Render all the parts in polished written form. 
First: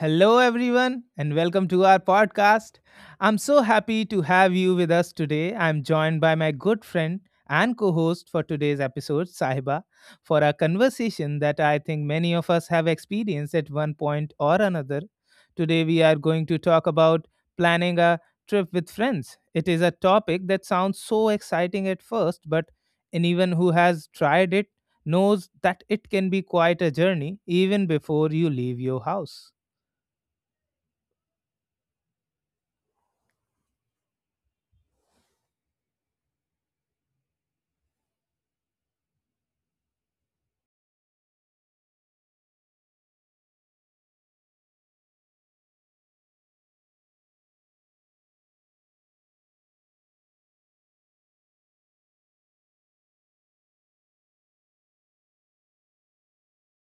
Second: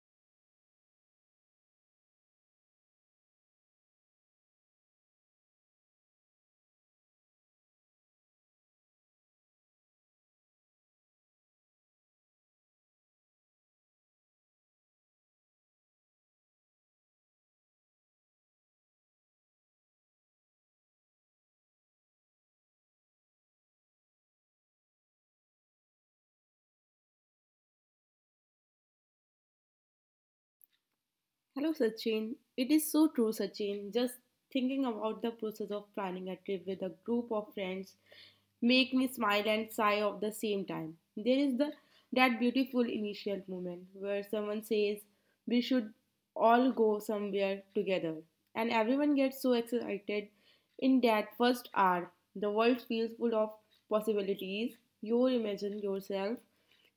Hello, everyone, and welcome to our podcast. I'm so happy to have you with us today. I'm joined by my good friend and co host for today's episode, Sahiba, for a conversation that I think many of us have experienced at one point or another. Today, we are going to talk about planning a trip with friends. It is a topic that sounds so exciting at first, but anyone who has tried it knows that it can be quite a journey even before you leave your house. Hello, Sachin. It is so true, Sachin. Just thinking about the process of planning a trip with a group of friends make me smile and sigh at the same time. There is the that beautiful initial moment where someone says we should all go somewhere together, and everyone gets so excited. In that first hour, the world feels full of possibilities. You imagine yourself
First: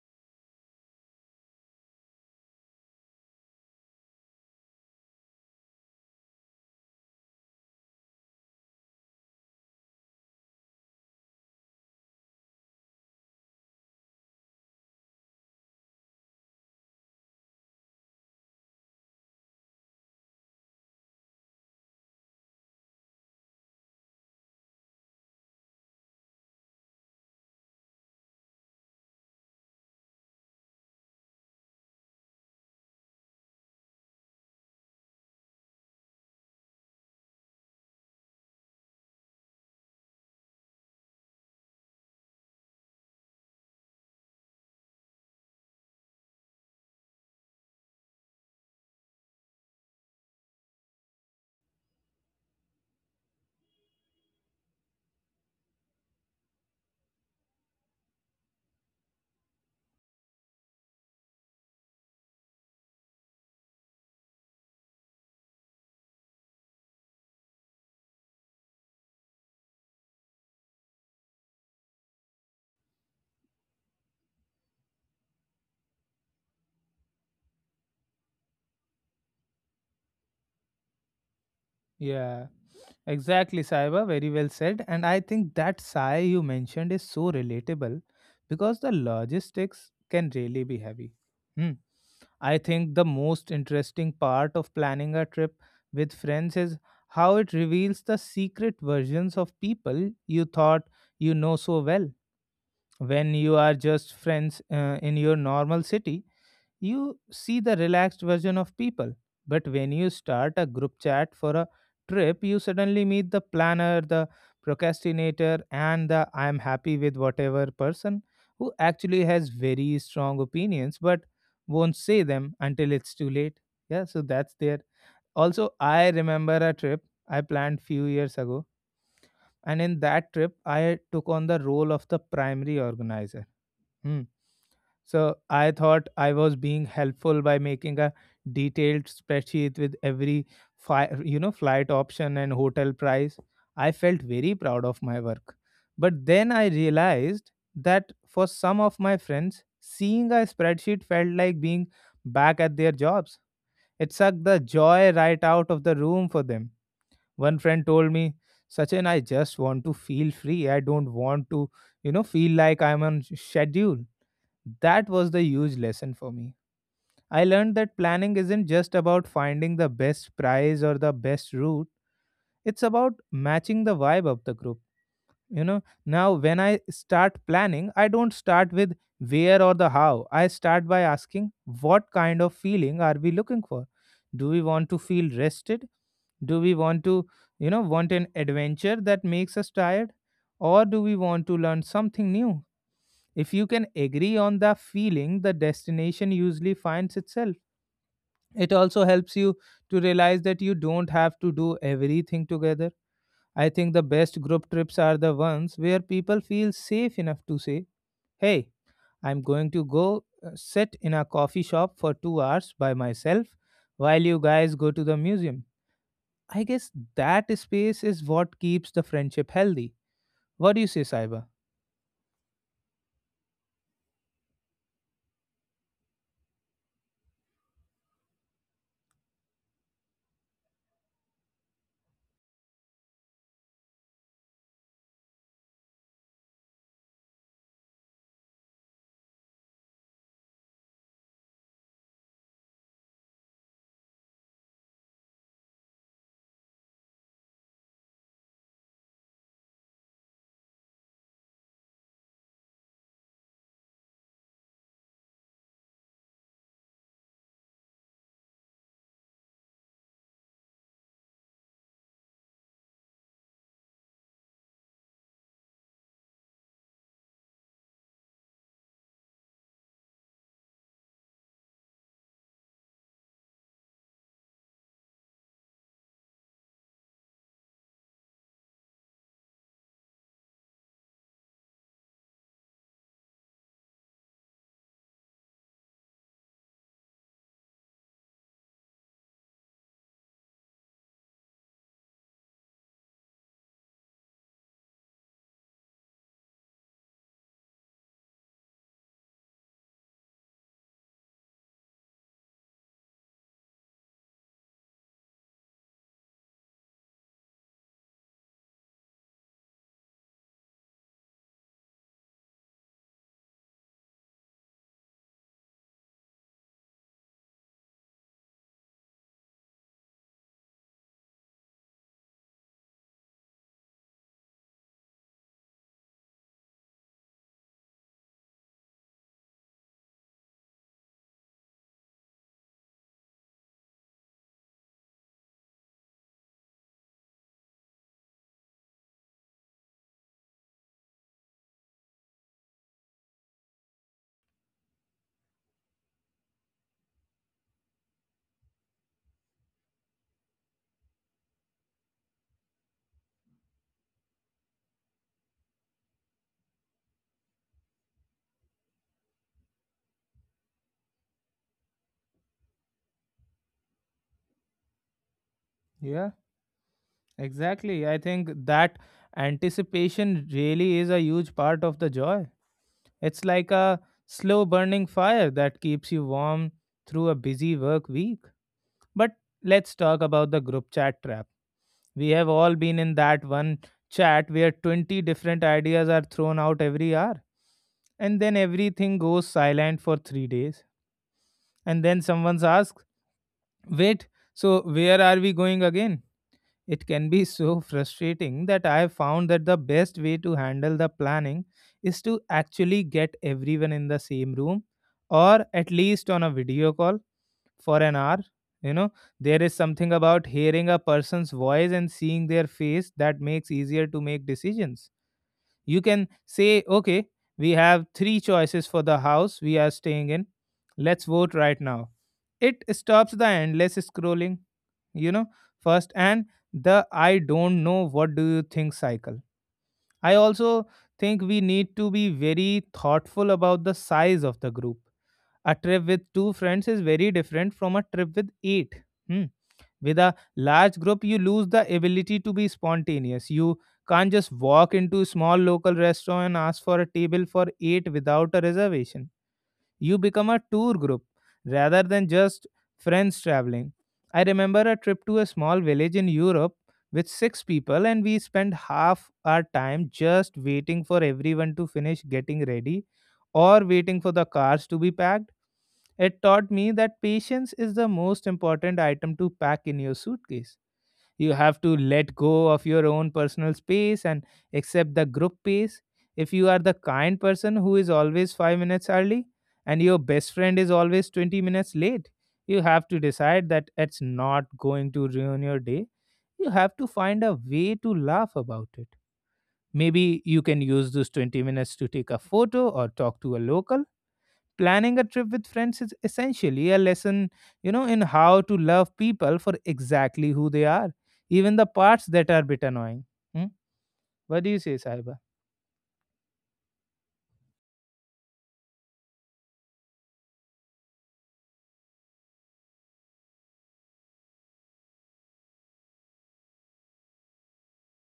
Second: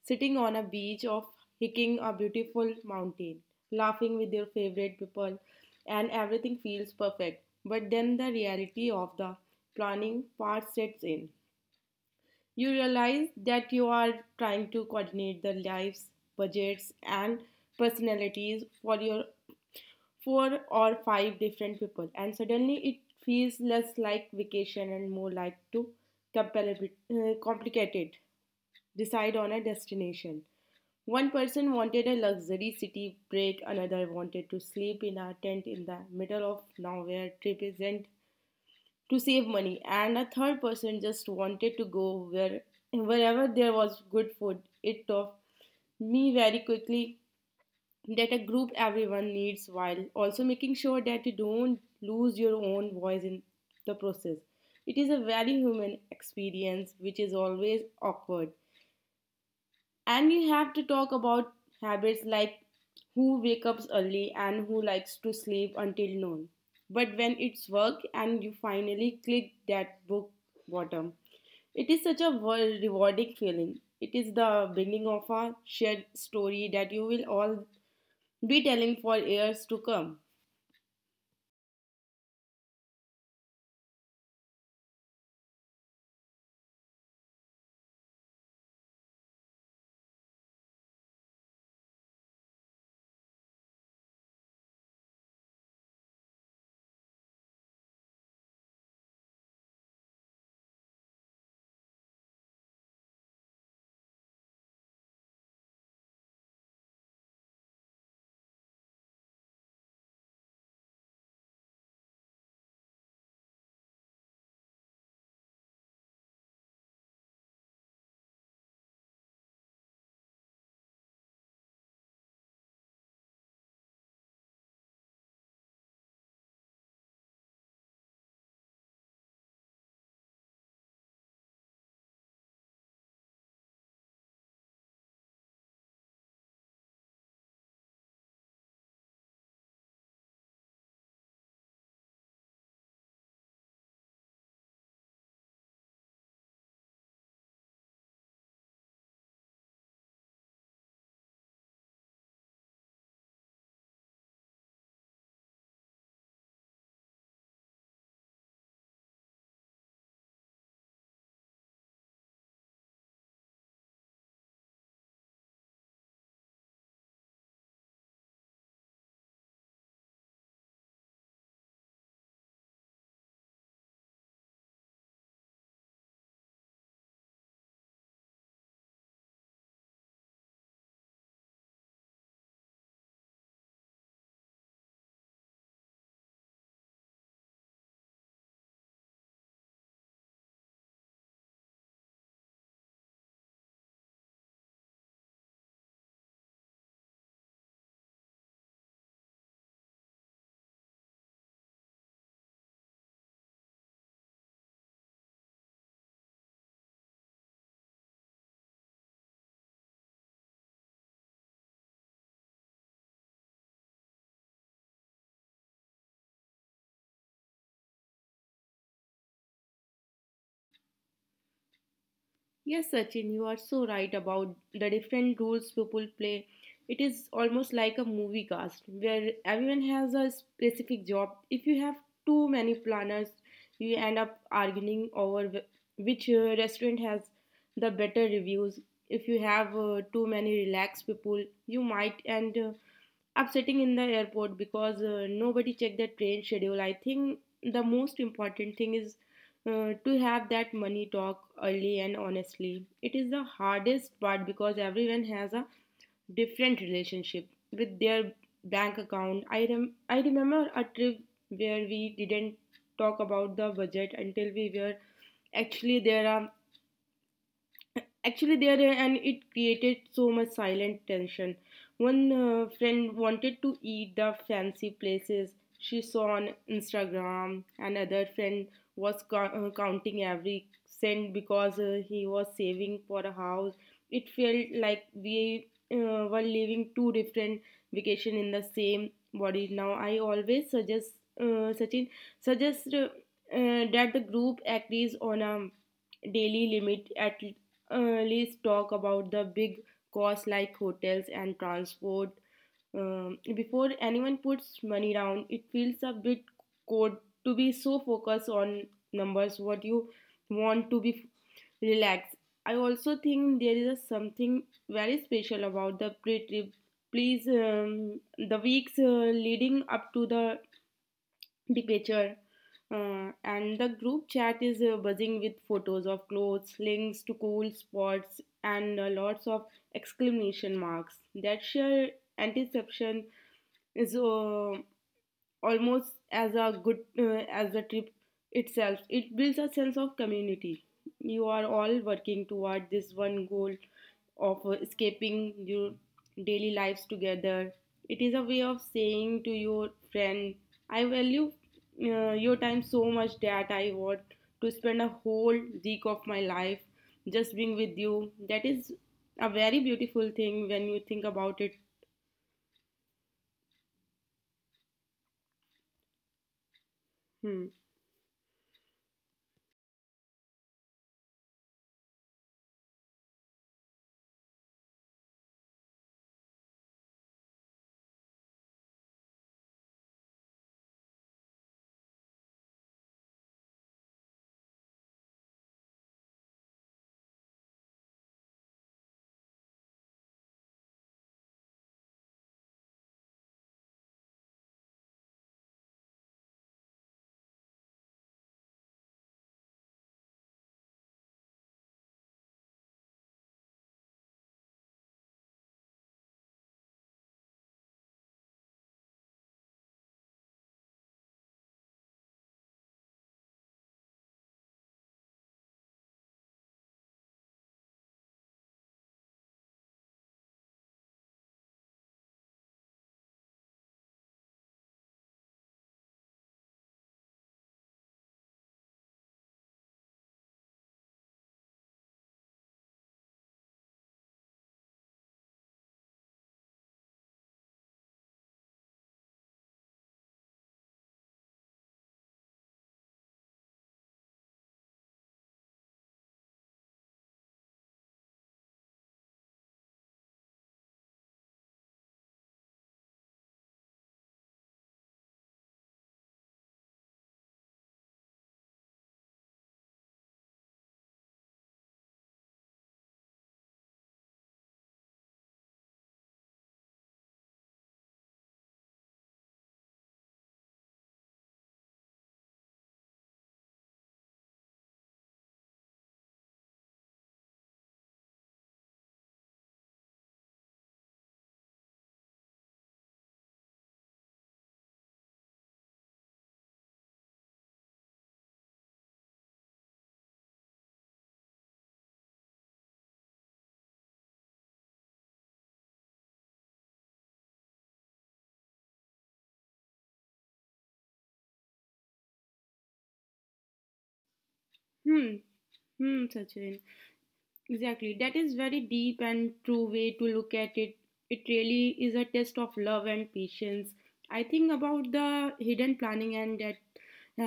sitting on a beach of hiking a beautiful mountain, laughing with your favorite people, and everything feels perfect. But then the reality of the planning part sets in. You realize that you are trying to coordinate the lives, budgets, and personalities for your four or five different people, and suddenly it feels less like vacation and more like to complicated decide on a destination. One person wanted a luxury city break, another wanted to sleep in a tent in the middle of nowhere to save money, and a third person just wanted to go wherever there was good food. It taught me very quickly that a group everyone needs while also making sure that you don't lose your own voice in the process. It is a very human experience which is always awkward and we have to talk about habits like who wakes up early and who likes to sleep until noon. But when it's work and you finally click that book bottom, it is such a rewarding feeling. It is the beginning of a shared story that you will all be telling for years to come. Yeah, exactly, Saiba. Very well said. And I think that sigh you mentioned is so relatable because the logistics can really be heavy. Hmm. I think the most interesting part of planning a trip with friends is how it reveals the secret versions of people you thought you know so well. When you are just friends in your normal city, you see the relaxed version of people. But when you start a group chat for a trip, you suddenly meet the planner, the procrastinator, and the I am happy with whatever person who actually has very strong opinions but won't say them until it's too late. Yeah, so that's there. Also, I remember a trip I planned few years ago, and in that trip, I took on the role of the primary organizer. Hmm. So I thought I was being helpful by making a detailed spreadsheet with every flight option and hotel price. I felt very proud of my work. But then I realized that for some of my friends, seeing a spreadsheet felt like being back at their jobs. It sucked the joy right out of the room for them. One friend told me, Sachin, I just want to feel free. I don't want to feel like I'm on schedule. That was the huge lesson for me. I learned that planning isn't just about finding the best price or the best route, it's about matching the vibe of the group. Now when I start planning, I don't start with where or the how. I start by asking what kind of feeling are we looking for? Do we want to feel rested? Do we want to want an adventure that makes us tired? Or do we want to learn something new? If you can agree on the feeling, the destination usually finds itself. It also helps you to realize that you don't have to do everything together. I think the best group trips are the ones where people feel safe enough to say, Hey, I'm going to go sit in a coffee shop for 2 hours by myself while you guys go to the museum. I guess that space is what keeps the friendship healthy. What do you say, Saiba? Yes, Sachin, you are so right about the different roles people play. It is almost like a movie cast where everyone has a specific job. If you have too many planners, you end up arguing over which restaurant has the better reviews. If you have too many relaxed people, you might end upsetting in the airport because nobody checked the train schedule. I think the most important thing is to have that money talk early and honestly. It is the hardest part because everyone has a different relationship with their bank account. I remember a trip where we didn't talk about the budget until we were actually there um, actually there and it created so much silent tension. One friend wanted to eat the fancy places she saw on Instagram, another friend was counting every cent because he was saving for a house. It felt like we were living two different vacation in the same body. Now I always suggest sachin suggest that the group agrees on a daily limit at let's talk about the big costs like hotels and transport. Before anyone puts money down, it feels a bit cold to be so focused on numbers, what you want to be relaxed. I also think there is a something very special about the pre trip. The weeks leading up to the picture and the group chat is buzzing with photos of clothes links to cool spots and lots of exclamation marks that share anticipation is almost as a good as the trip itself. It builds a sense of community. You are all working toward this one goal of escaping your daily lives together. It is a way of saying to your friend I value your time so much that I want to spend a whole week of my life just being with you. That is a very beautiful thing when you think about it. Exactly. I think Hmm. that anticipation really is a huge part of the joy. It's like a slow burning fire that keeps you warm through a busy work week. But let's talk about the group chat trap. We have all been in that one chat where 20 different ideas are thrown out every hour, and then everything goes silent for 3 days. And then someone asks, Wait, so where are we going again? It can be so frustrating that I have found that the best way to handle the planning is to actually get everyone in the same room or at least on a video call for an hour. You know, there is something about hearing a person's voice and seeing their face that makes easier to make decisions. You can say, okay, we have three choices for the house we are staying in. Let's vote right now. It stops the endless scrolling, you know, first, and the I don't know what do you think cycle. I also think we need to be very thoughtful about the size of the group. A trip with two friends is very different from a trip with eight. Hmm. With a large group, you lose the ability to be spontaneous. You can't just walk into a small local restaurant and ask for a table for eight without a reservation. You become a tour group rather than just friends traveling. I remember a trip to a small village in Europe with six people, and we spent half our time just waiting for everyone to finish getting ready or waiting for the cars to be packed. It taught me that patience is the most important item to pack in your suitcase. You have to let go of your own personal space and accept the group pace. If you are the kind person who is always 5 minutes early and your best friend is always 20 minutes late, you have to decide that it's not going to ruin your day. You have to find a way to laugh about it. Maybe you can use those 20 minutes to take a photo or talk to a local. Planning a trip with friends is essentially a lesson in how to love people for exactly who they are, even the parts that are a bit annoying. Hmm? What do you say, Saiba? Hmm. Hmm, Sachin. Exactly. That is very deep and true way to look at it. It really is a test of love and patience. I think about the hidden planning and that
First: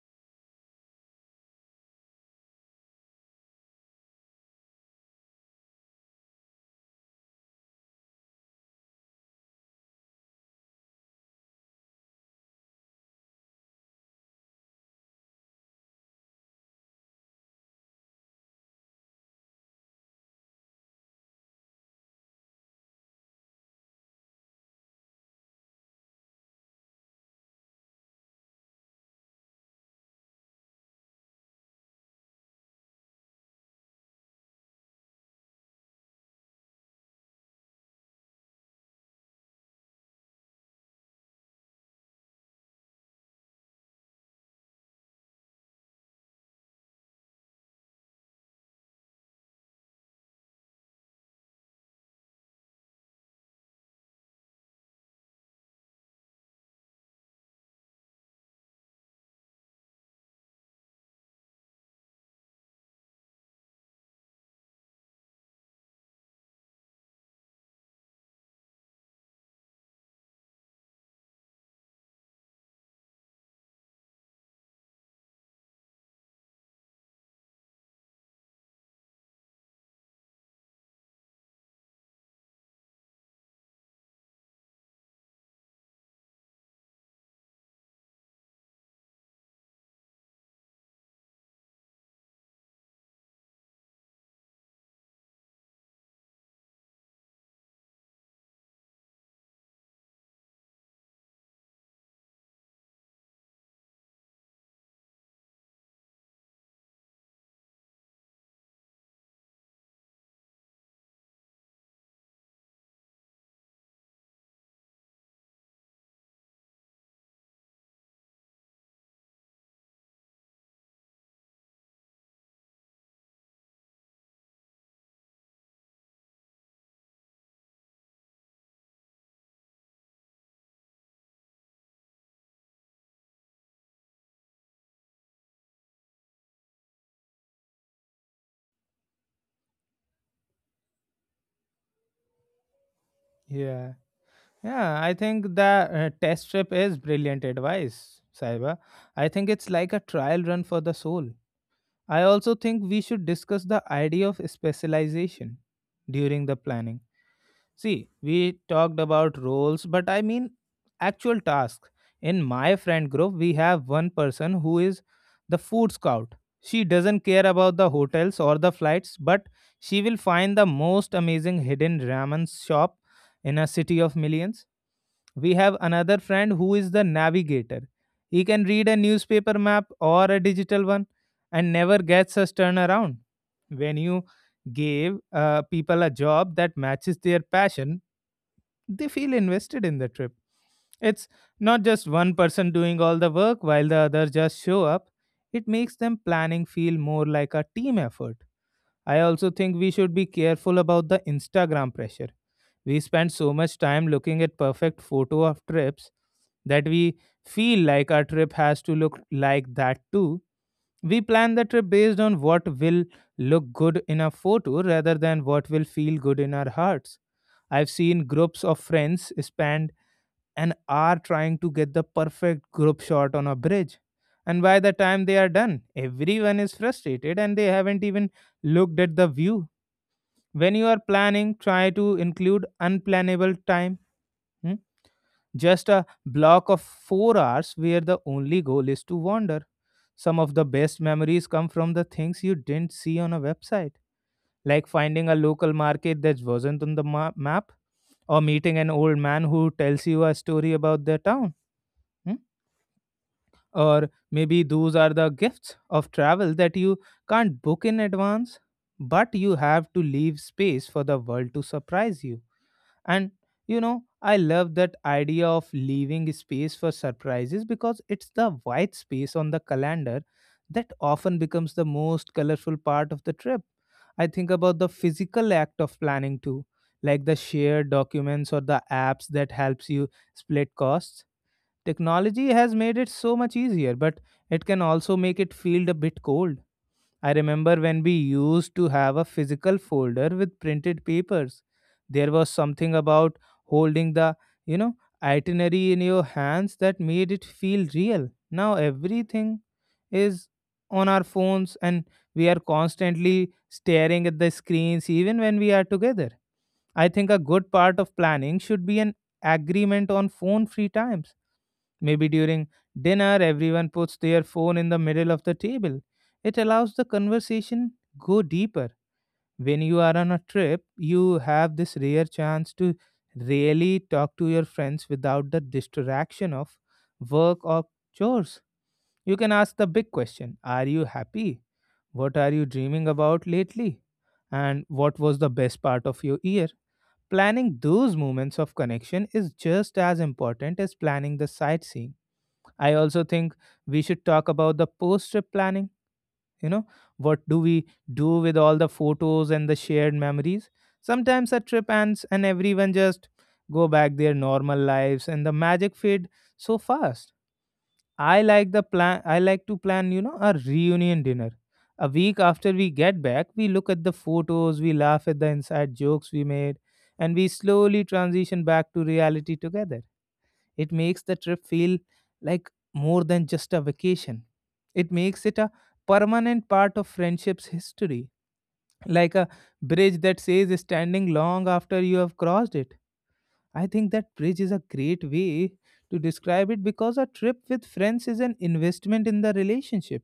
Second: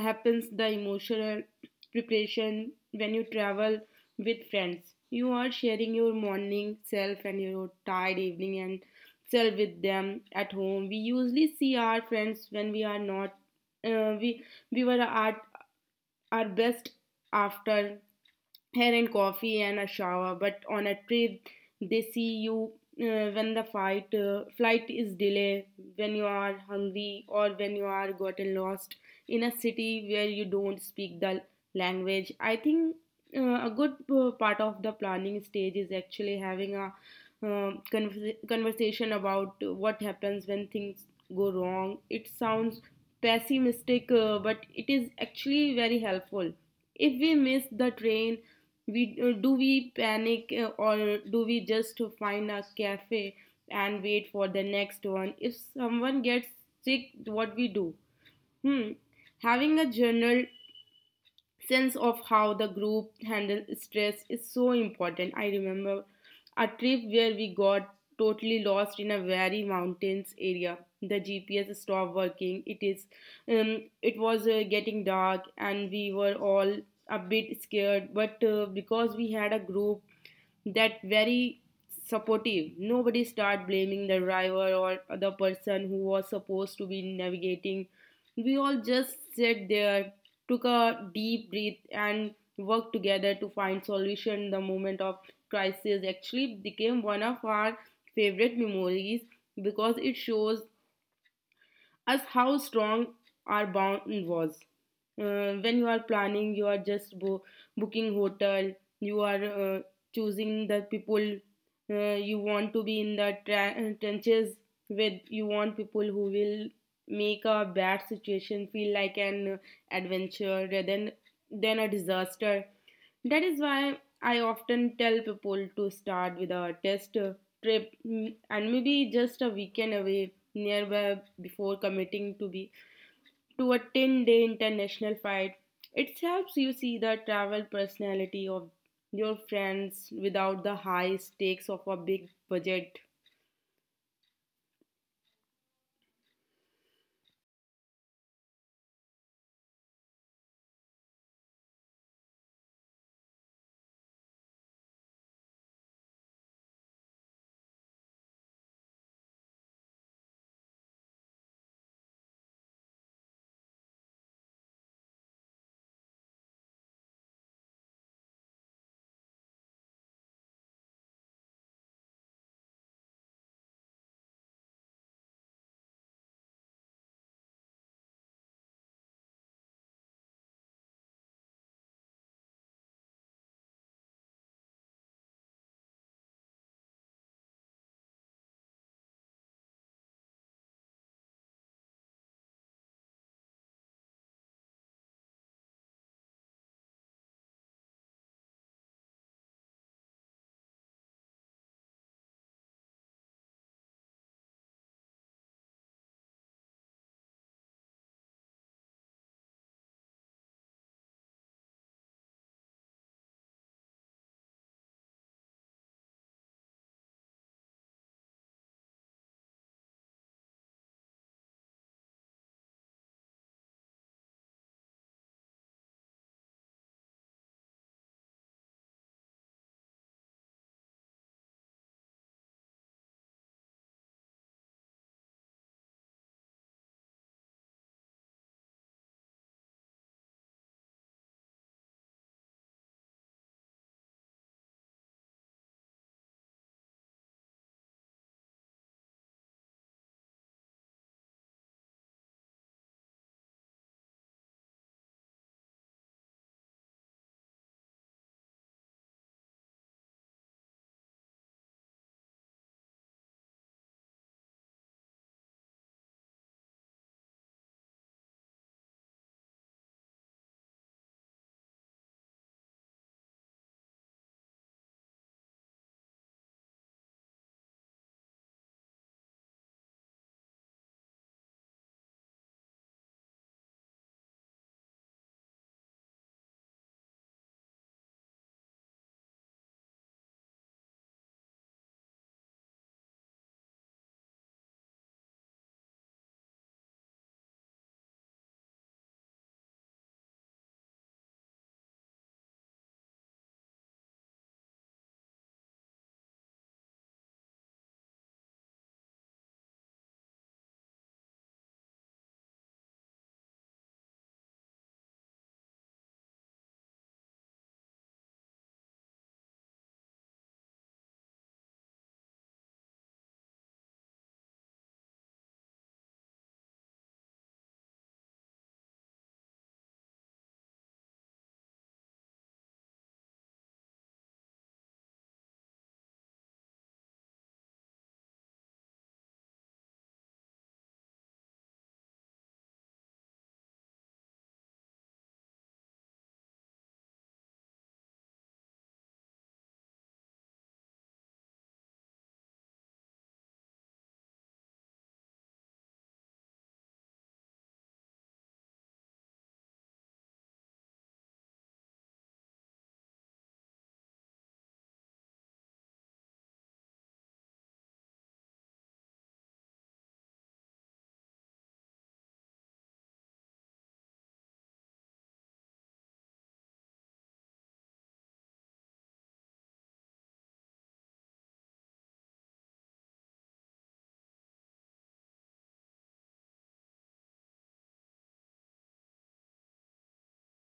happens the emotional preparation when you travel with friends. You are sharing your morning self and your tired evening and self with them at home. We usually see our friends when we are not we we were at are best after hair and coffee and a shower, but on a trip they see you when the fight flight is delayed, when you are hungry or when you are gotten lost in a city where you don't speak the language. I think a good part of the planning stage is actually having a conversation about what happens when things go wrong. It sounds pessimistic, but it is actually very helpful. If we miss the train, we do we panic or do we just find a cafe and wait for the next one? If someone gets sick, what we do? Hmm. Having a journal sense of how the group handle stress is so important. I remember a trip where we got totally lost in a very mountains area. The GPS stopped working. It was getting dark, and we were all a bit scared. But because we had a group that very supportive. Nobody start blaming the driver or the person who was supposed to be navigating. We all just sat there, took a deep breath, and worked together to find solution. The moment of crisis actually became one of our favorite memories because it shows as how strong our bond was. When you are planning, you are just booking hotel, you are choosing the people you want to be in the trenches with. You want people who will make a bad situation feel like an adventure rather than a disaster. That is why I often tell people to start with a test trip, and maybe just a weekend away nearby before committing to a ten day international flight. It helps you see the travel personality of your friends without the high stakes of a big budget. Yeah, yeah, I think the test trip is brilliant advice, Saiba. I think it's like a trial run for the soul. I also think we should discuss the idea of specialization during the planning. See, we talked about roles, but I mean actual tasks. In my friend group, we have one person who is the food scout. She doesn't care about the hotels or the flights, but she will find the most amazing hidden ramen shop in a city of millions. We have another friend who is the navigator. He can read a newspaper map or a digital one and never gets us turnaround. When you give people a job that matches their passion, they feel invested in the trip. It's not just one person doing all the work while the other just show up. It makes them planning feel more like a team effort. I also think we should be careful about the Instagram pressure. We spend so much time looking at perfect photo of trips that we feel like our trip has to look like that too. We plan the trip based on what will look good in a photo rather than what will feel good in our hearts. I've seen groups of friends spend an hour trying to get the perfect group shot on a bridge. And by the time they are done, everyone is frustrated and they haven't even looked at the view. When you are planning, try to include unplannable time. Hmm? Just a block of 4 hours where the only goal is to wander. Some of the best memories come from the things you didn't see on a website, like finding a local market that wasn't on the map, or meeting an old man who tells you a story about their town. Hmm? Or maybe those are the gifts of travel that you can't book in advance, but you have to leave space for the world to surprise you. And I love that idea of leaving space for surprises because it's the white space on the calendar that often becomes the most colorful part of the trip. I think about the physical act of planning too, like the shared documents or the apps that helps you split costs. Technology has made it so much easier, but it can also make it feel a bit cold. I remember when we used to have a physical folder with printed papers. There was something about holding the, you know, itinerary in your hands that made it feel real. Now everything is on our phones and we are constantly staring at the screens even when we are together. I think a good part of planning should be an agreement on phone free times. Maybe during dinner, everyone puts their phone in the middle of the table. It allows the conversation go deeper. When you are on a trip, you have this rare chance to really talk to your friends without the distraction of work or chores. You can ask the big question: Are you happy? What are you dreaming about lately? And what was the best part of your year? Planning those moments of connection is just as important as planning the sightseeing. I also think we should talk about the post trip planning. You know, what do we do with all the photos and the shared memories? Sometimes a trip ends and everyone just go back their normal lives and the magic fade so fast. I like to plan a reunion dinner. A week after we get back, we look at the photos, we laugh at the inside jokes we made, and we slowly transition back to reality together. It makes the trip feel like more than just a vacation. It makes it a permanent part of friendship's history, like a bridge that says standing long after you have crossed it. I think that bridge is a great way to describe it because a trip with friends is an investment in the relationship.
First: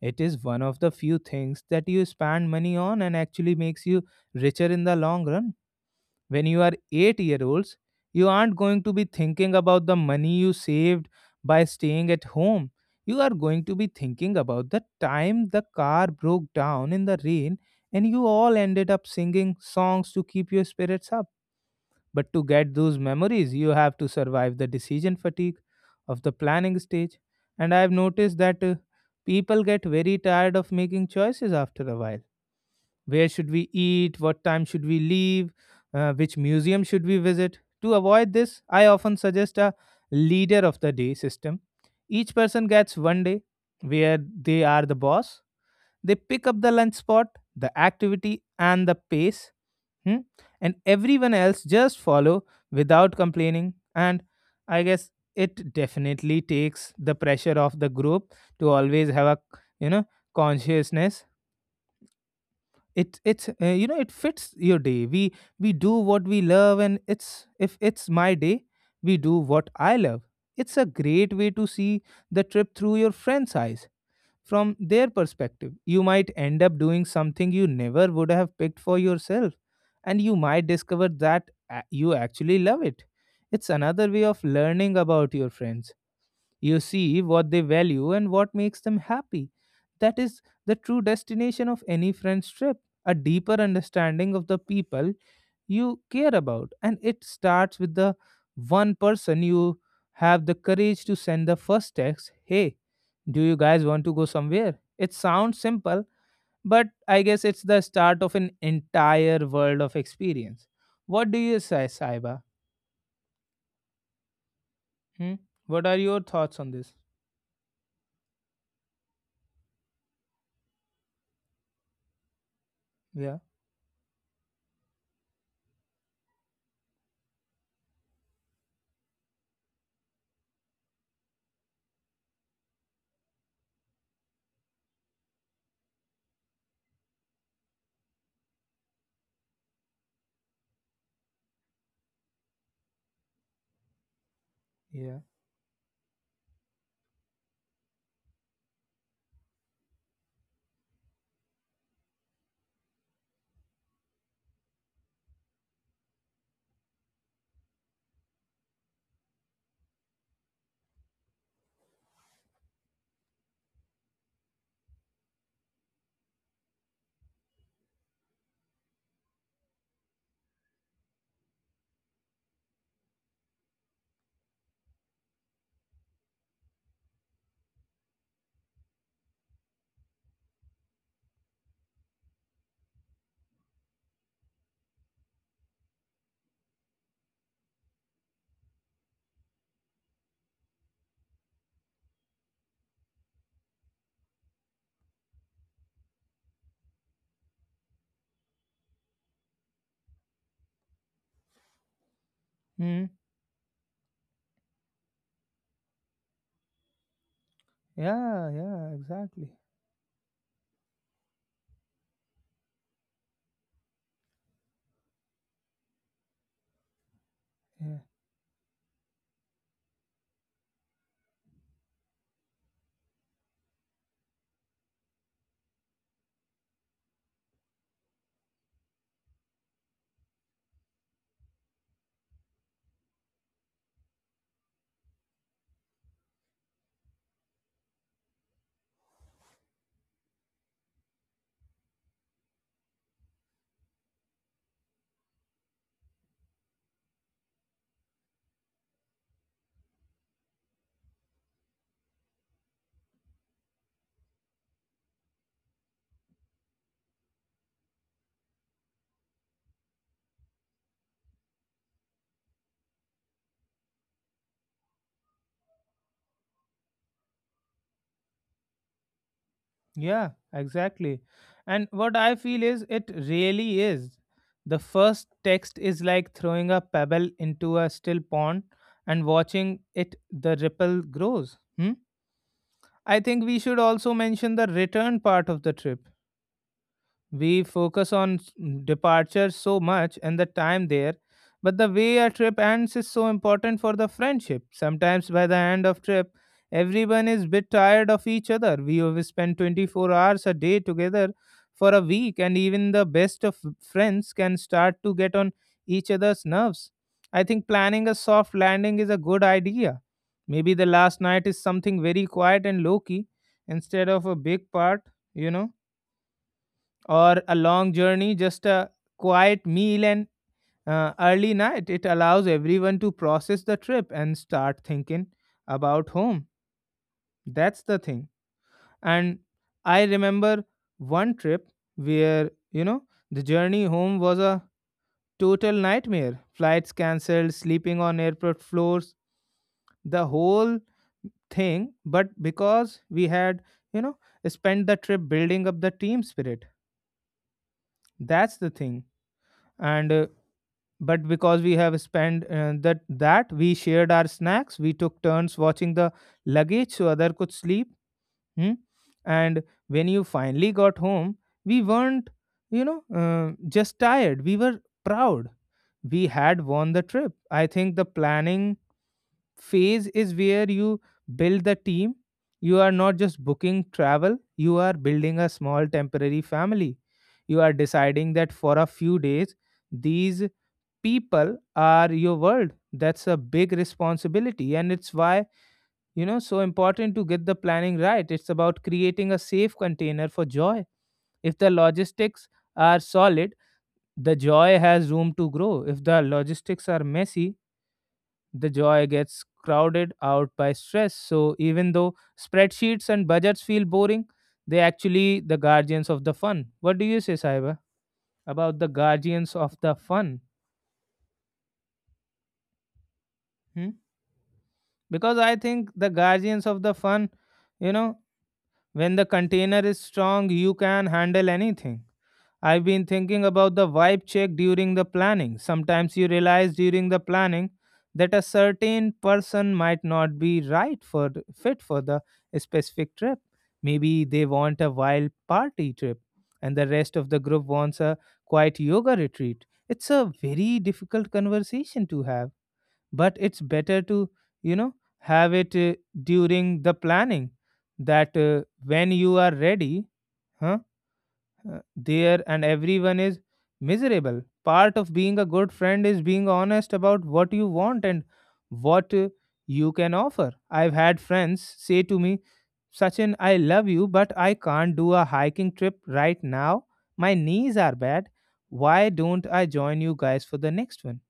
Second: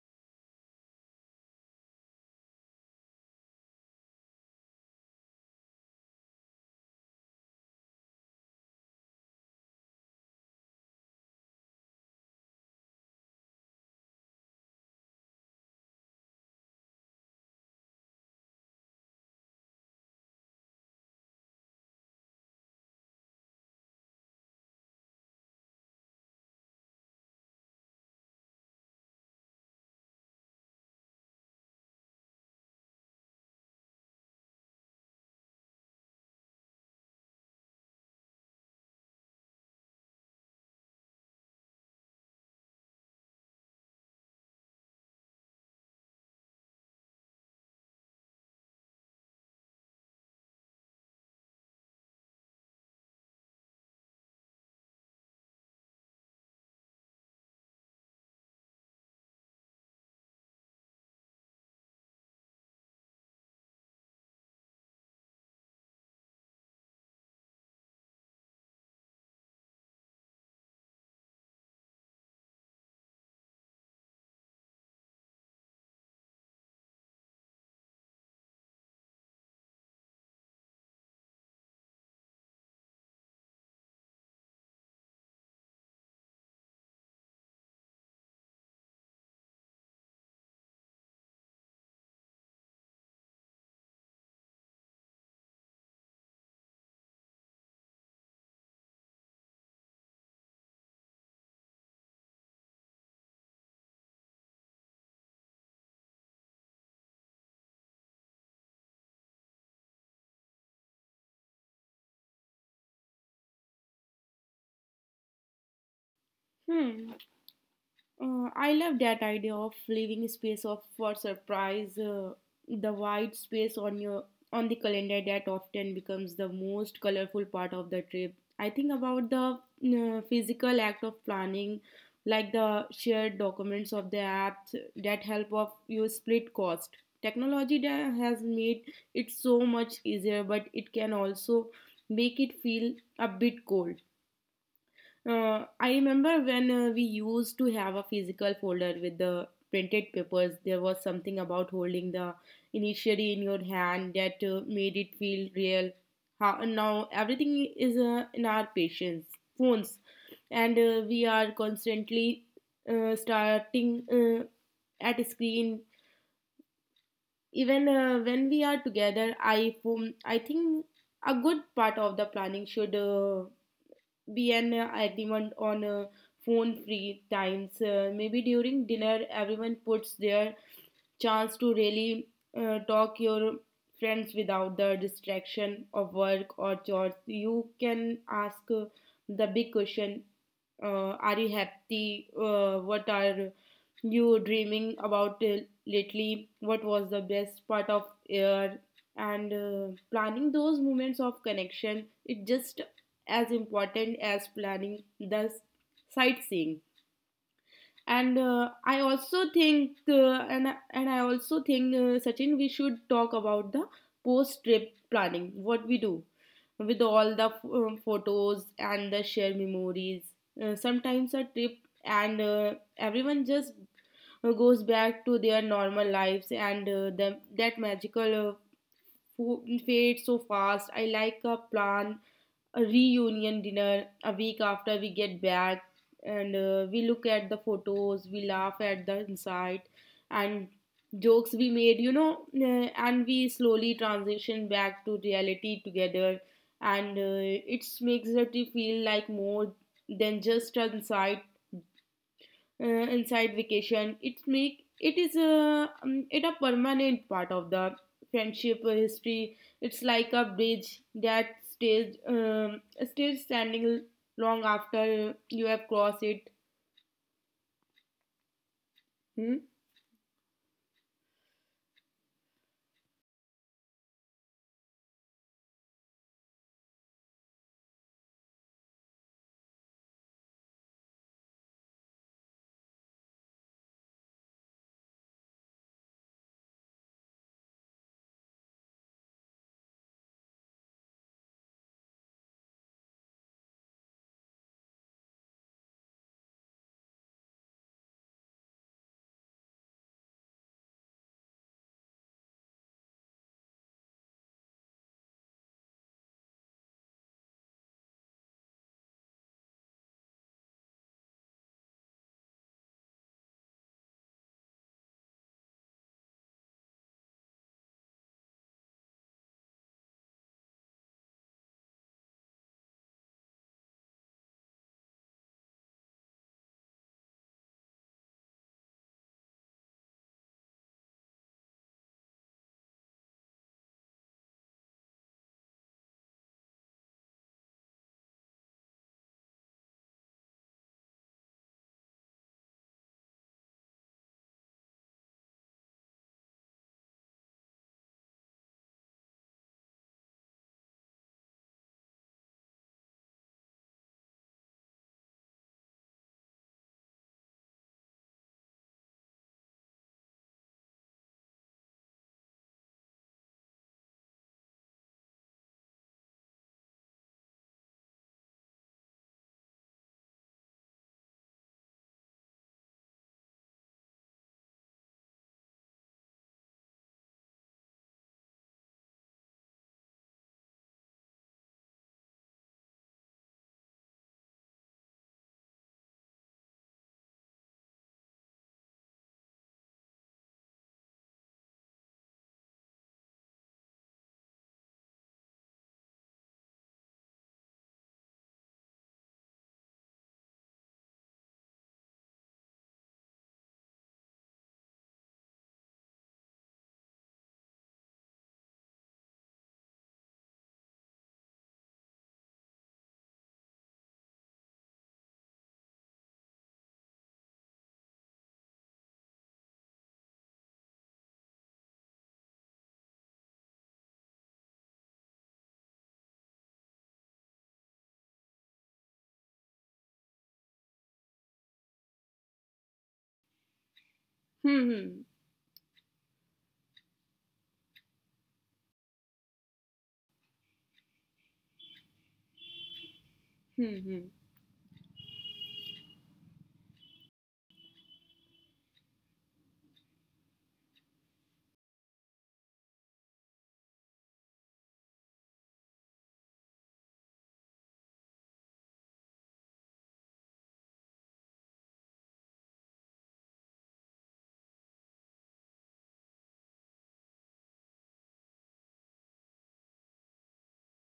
It is one of the few things that you spend money on and actually makes you richer in the long run. When you are 8-year olds, you aren't going to be thinking about the money you saved by staying at home. You are going to be thinking about the time the car broke down in the rain and you all ended up singing songs to keep your spirits up. But to get those memories, you have to survive the decision fatigue of the planning stage. And I have noticed that people get very tired of making choices after a while. Where should we eat? What time should we leave? Which museum should we visit? To avoid this, I often suggest a leader of the day system. Each person gets one day where they are the boss. They pick up the lunch spot, the activity, and the pace. Hmm? And everyone else just follow without complaining. And I guess it definitely takes the pressure off the group to always have a you know consciousness. It's it fits your day. We do what we love, and it's if it's my day, we do what I love. It's a great way to see the trip through your friend's eyes. From their perspective, you might end up doing something you never would have picked for yourself, and you might discover that you actually love it. It's another way of learning about your friends. You see what they value and what makes them happy. That is the true destination of any friend's trip, a deeper understanding of the people you care about. And it starts with the one person you have the courage to send the first text. Hey, do you guys want to go somewhere? It sounds simple, but I guess it's the start of an entire world of experience. What do you say, Saiba? Hmm? What are your thoughts on this? Hmm. I love that idea of leaving space of for surprise. Uh, the Yeah, white space on your on the calendar that often becomes the most colorful part of the trip. I think about the physical act of planning, like the shared documents of the apps that help of you split cost. Technology that has made it so much easier, but it can also make it feel a bit cold. yeah. I remember when we used to have a physical folder with the printed papers. There was something about holding the initially in your hand that made it feel real. How, now everything is in our patients, phones, and we are constantly starting at a screen. Even when we are together, I think a good part of the planning should be an agreement on phone free times. Maybe during dinner, everyone puts their chance to really talk your friends without the distraction of work or chores. You can ask the big question, are you happy, what are you dreaming about lately, what was the best part of year? And planning those moments of connection it's just Hmm? as important as planning the sightseeing. And Yeah, yeah, I also exactly. think and I- and I also think Sachin we should talk about the post trip planning, what we do with all the Yeah, photos and the shared memories. Sometimes a trip and everyone just goes back to their normal lives and that magical fades so fast. I like a plan a reunion dinner a week after we get back, and we look at the photos, we laugh at the insight and jokes we made, you know, and we slowly transition back to reality together. And it makes the trip feel like more than just an insight inside vacation. It make it is a um, it a permanent part of the friendship history. It's like a bridge that stays um, stays standing long after you have crossed it. Hmm. yeah, exactly. And what I feel is it really is. The first text is like throwing a pebble into a still pond and watching it the ripple grows. Hmm? I think we should also mention the return part of the trip. We focus on departure so much and the time there, but the way a trip ends is so important for the friendship. Sometimes by the end of trip, everyone is bit tired of each other. We have spent 24 hours a day together for a week, and even the best of friends can start to get on each other's nerves. I think planning a soft landing is a good idea. Maybe the last night is something very quiet and low key instead of a big part, you know, or a long journey, just a quiet meal and early night. It allows everyone to process the trip and start thinking about home. That's the thing. And I remember one trip where, you know, the journey home was a total nightmare. Flights cancelled, sleeping on airport floors, the whole thing. But because we had, you know, spent the trip building up the team spirit, that's the thing. And but because we have spent that we shared our snacks, we took turns watching the luggage so other could sleep. Hmm? And when you finally got home, we weren't, you know, just tired, we were proud. We had won the trip. I think the planning phase is where you build the team. You are not just booking travel, you are building a small temporary family. You are deciding that for a few days these people are your world. That's a big responsibility, and it's why, you know, so important to get the planning right. It's about creating a safe container for joy. If the logistics are solid, the joy has room to grow. If the logistics are messy, the joy gets crowded out by stress. So even though spreadsheets and budgets feel boring, they actually the guardians of the fun. What do you say, Saiba, about the guardians of the fun? Hmm. Because I think the guardians of the fun, you know, when the container is strong, you can handle anything. I've been thinking about the vibe check during the planning. Sometimes you realize during the planning that a certain person might not be right for fit for the specific trip. Maybe they want a Hmm. wild Hmm. party trip and the rest of the group wants a quiet yoga retreat. It's a very difficult conversation to have, but it's better Hmm, to, hmm. you know, have it during the planning. That when you are ready, huh, there and everyone is miserable. Part of being a good friend is being honest about what you want and what you can offer. I've had friends say to me, Sachin, I love you, but I can't do a hiking trip right now. My knees are bad. Why don't I join you guys for the next one?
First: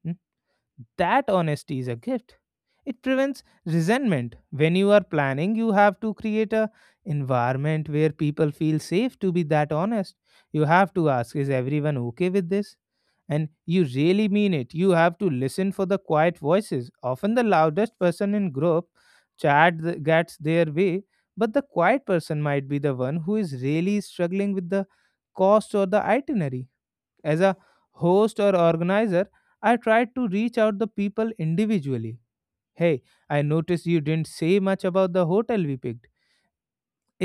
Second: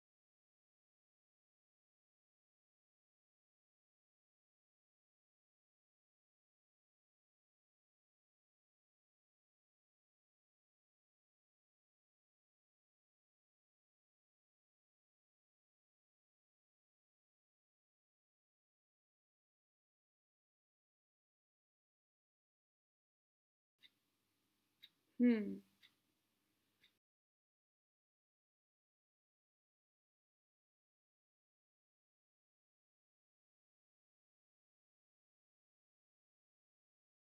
That honesty is a gift. It prevents resentment. When you are planning, you have to create a environment where people feel safe to be that honest. You have to ask, is everyone okay with this? And you really mean it. You have to listen for the quiet voices. Often the loudest person in group chat gets their way, but the quiet person might be the one who is really struggling with the Hmm. cost or the itinerary. As a host or organizer, I tried to reach out the people individually. Hey, I noticed you didn't say much about the hotel we picked.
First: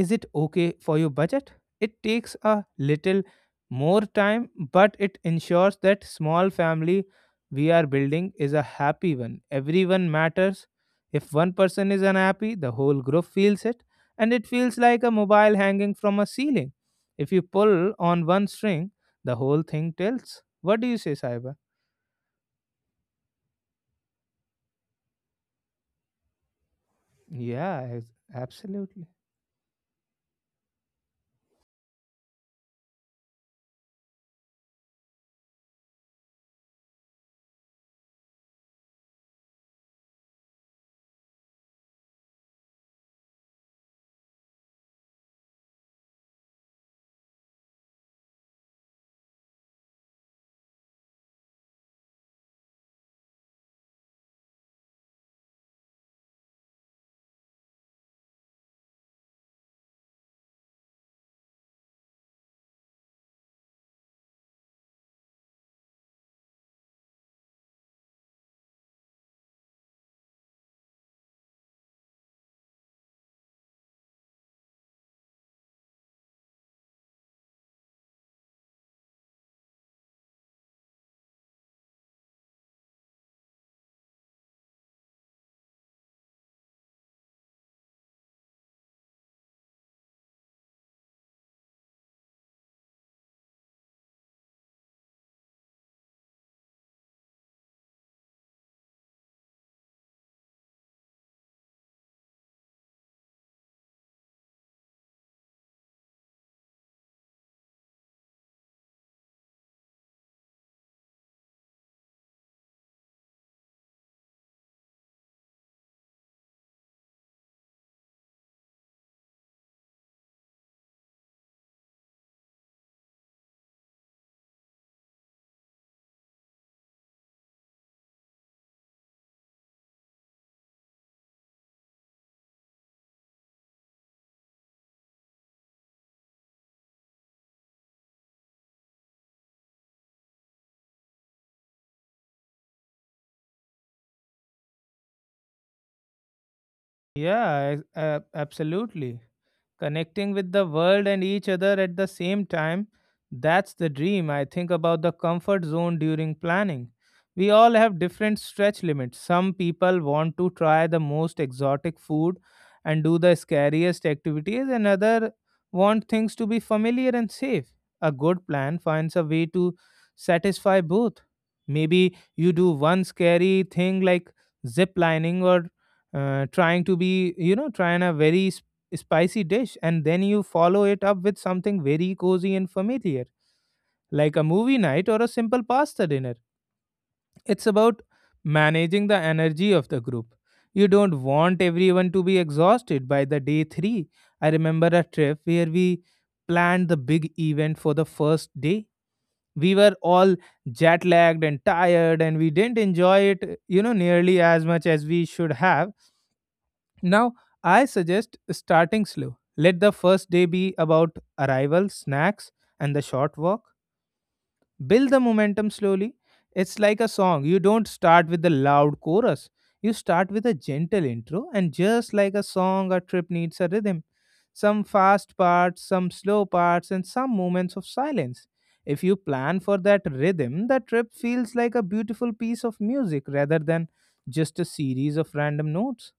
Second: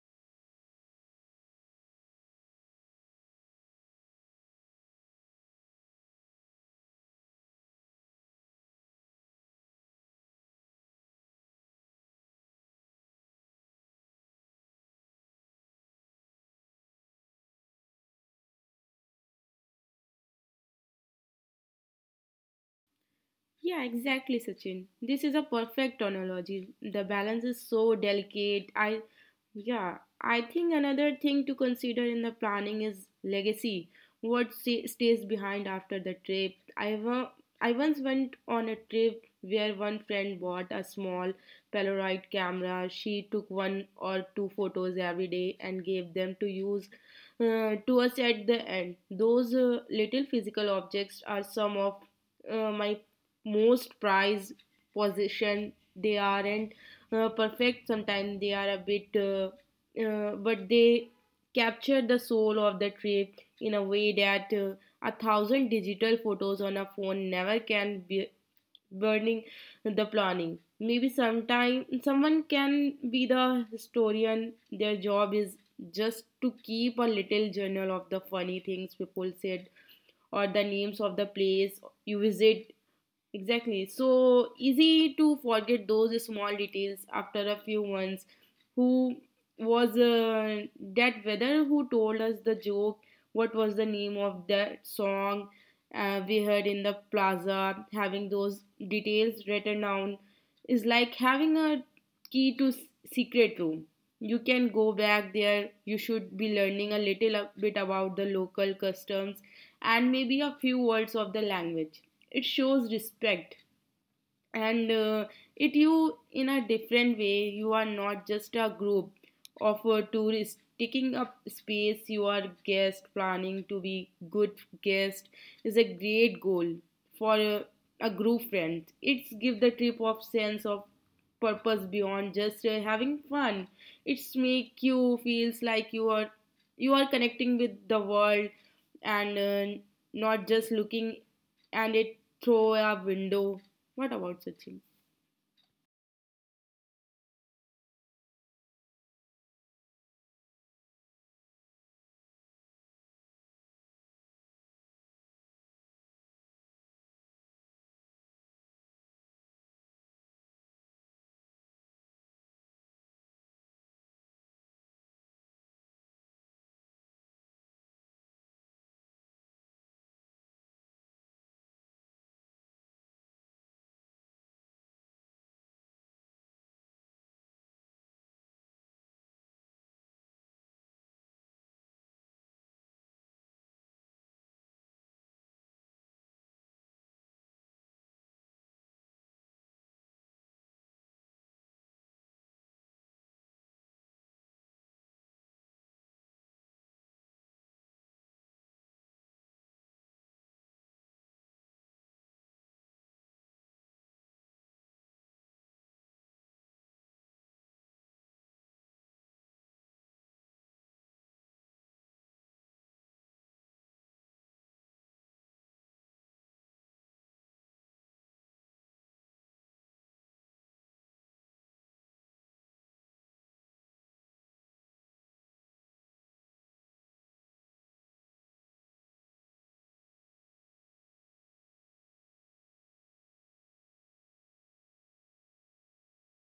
Is it okay for your budget? It takes a little more time, but it ensures that small family we are building is a happy one. Everyone matters. If one person is unhappy, the whole group feels it, and it feels like a mobile hanging from a ceiling. If you pull on one string, the whole thing tilts. What do you say, Saiba? Yeah, exactly, Sachin. This is a perfect analogy. The balance is so delicate. I, Absolutely. yeah, I think another thing to consider in the planning is legacy. What stays behind after the trip? I once went on a trip where one friend bought a small Polaroid camera. She took one or two photos every day and gave them to use to us at the end. Those little physical objects are some of my most prize position. They aren't perfect sometimes they are a bit but they capture the soul of the trip in a way that a thousand digital photos on a phone never can be burning. The planning maybe sometime someone can be the historian. Their job is just to keep a little journal of the funny things people said or the names of the place you visit. Exactly. So easy to forget those small details after a few months. Who was that weather who told us the joke? What was the name of that song we heard in the plaza? Having those details written down is like having a key to s- secret room. You can go back there. You should be learning a little bit about the local customs and maybe a few words of the language, it shows respect, and it you in a different way, you are not just a group of tourists taking up space, you are guest planning to be good guest is a great goal for a group friend. It's give the trip of sense of purpose beyond just having fun. It's make you feels like you are connecting with the world and not just looking and it through a window. What about Sachin? Absolutely. Connecting with the world and each other at the same time. That's the dream. I think about the comfort zone during planning. We all have different stretch limits. Some people want to try the most exotic food and do the scariest activities, and others want things to be familiar and safe. A good plan finds a way to satisfy both. Maybe you do one scary thing like zip lining or trying to be you know trying a very spicy dish, and then you follow it up with something very cozy and familiar, like a movie night or a simple pasta dinner. It's about managing the energy of the group. You don't want everyone to be exhausted by the day 3. I remember a trip where we planned the big event for the first day. We were all jet lagged and tired, and we didn't enjoy it, you know, nearly as much as we should have. Now, I suggest starting slow. Let the first day be about arrival, snacks, and the short walk. Build the momentum slowly. It's like a song. You don't start with the loud chorus. You start with a gentle intro, and just like a song, a trip needs a rhythm. Some fast parts, some slow parts, and some moments of silence. If you plan for that rhythm, the trip feels like a beautiful piece of music rather than just a series of random notes.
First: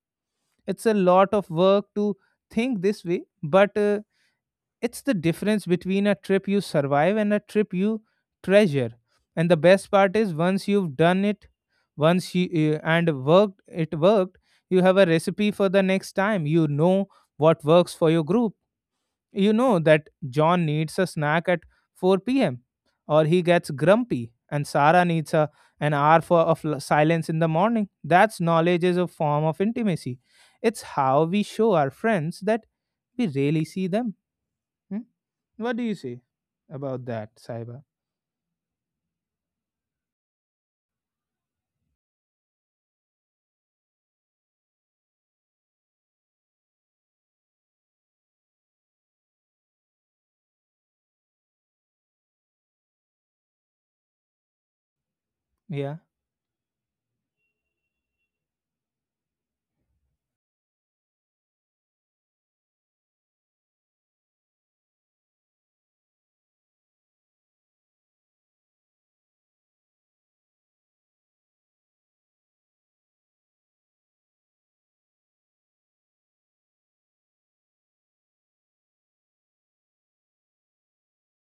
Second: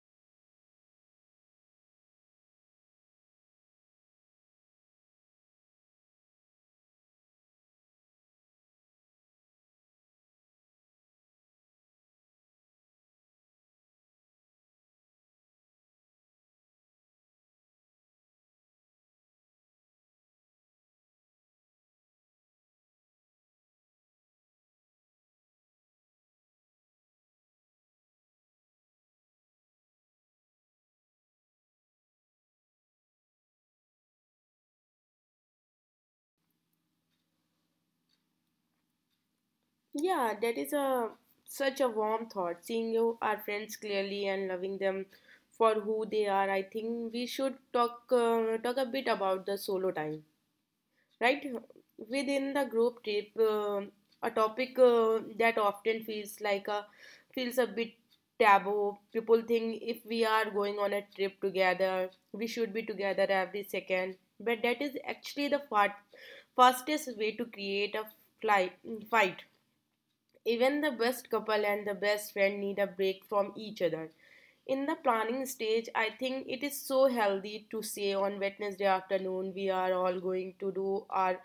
It's a lot of work to think this way, but it's the difference between a trip you survive and a trip you treasure. And the best part is once you've done it, once you it worked, you have a recipe for the next time. You know what works for your group. You know that John needs a snack at 4 p.m. or he gets grumpy, and Sarah needs an hour of silence in the morning. That's knowledge is a form of intimacy. It's how we show our friends that we really see them. Hmm? What do you say about that, Saiba? Yeah, that is a such a warm thought. Seeing you, our friends clearly and loving them for who they are. I think we should talk a bit about the solo time. Right within the group trip, a topic that often Yeah, feels like a feels a bit taboo. People think if we are going on a trip together we should be together every second, but that is actually the fastest way to create a fly, fight. Even the best couple and the best friend need a break from each other. In the planning stage I think it is so healthy to say on Wednesday afternoon we are all going to do our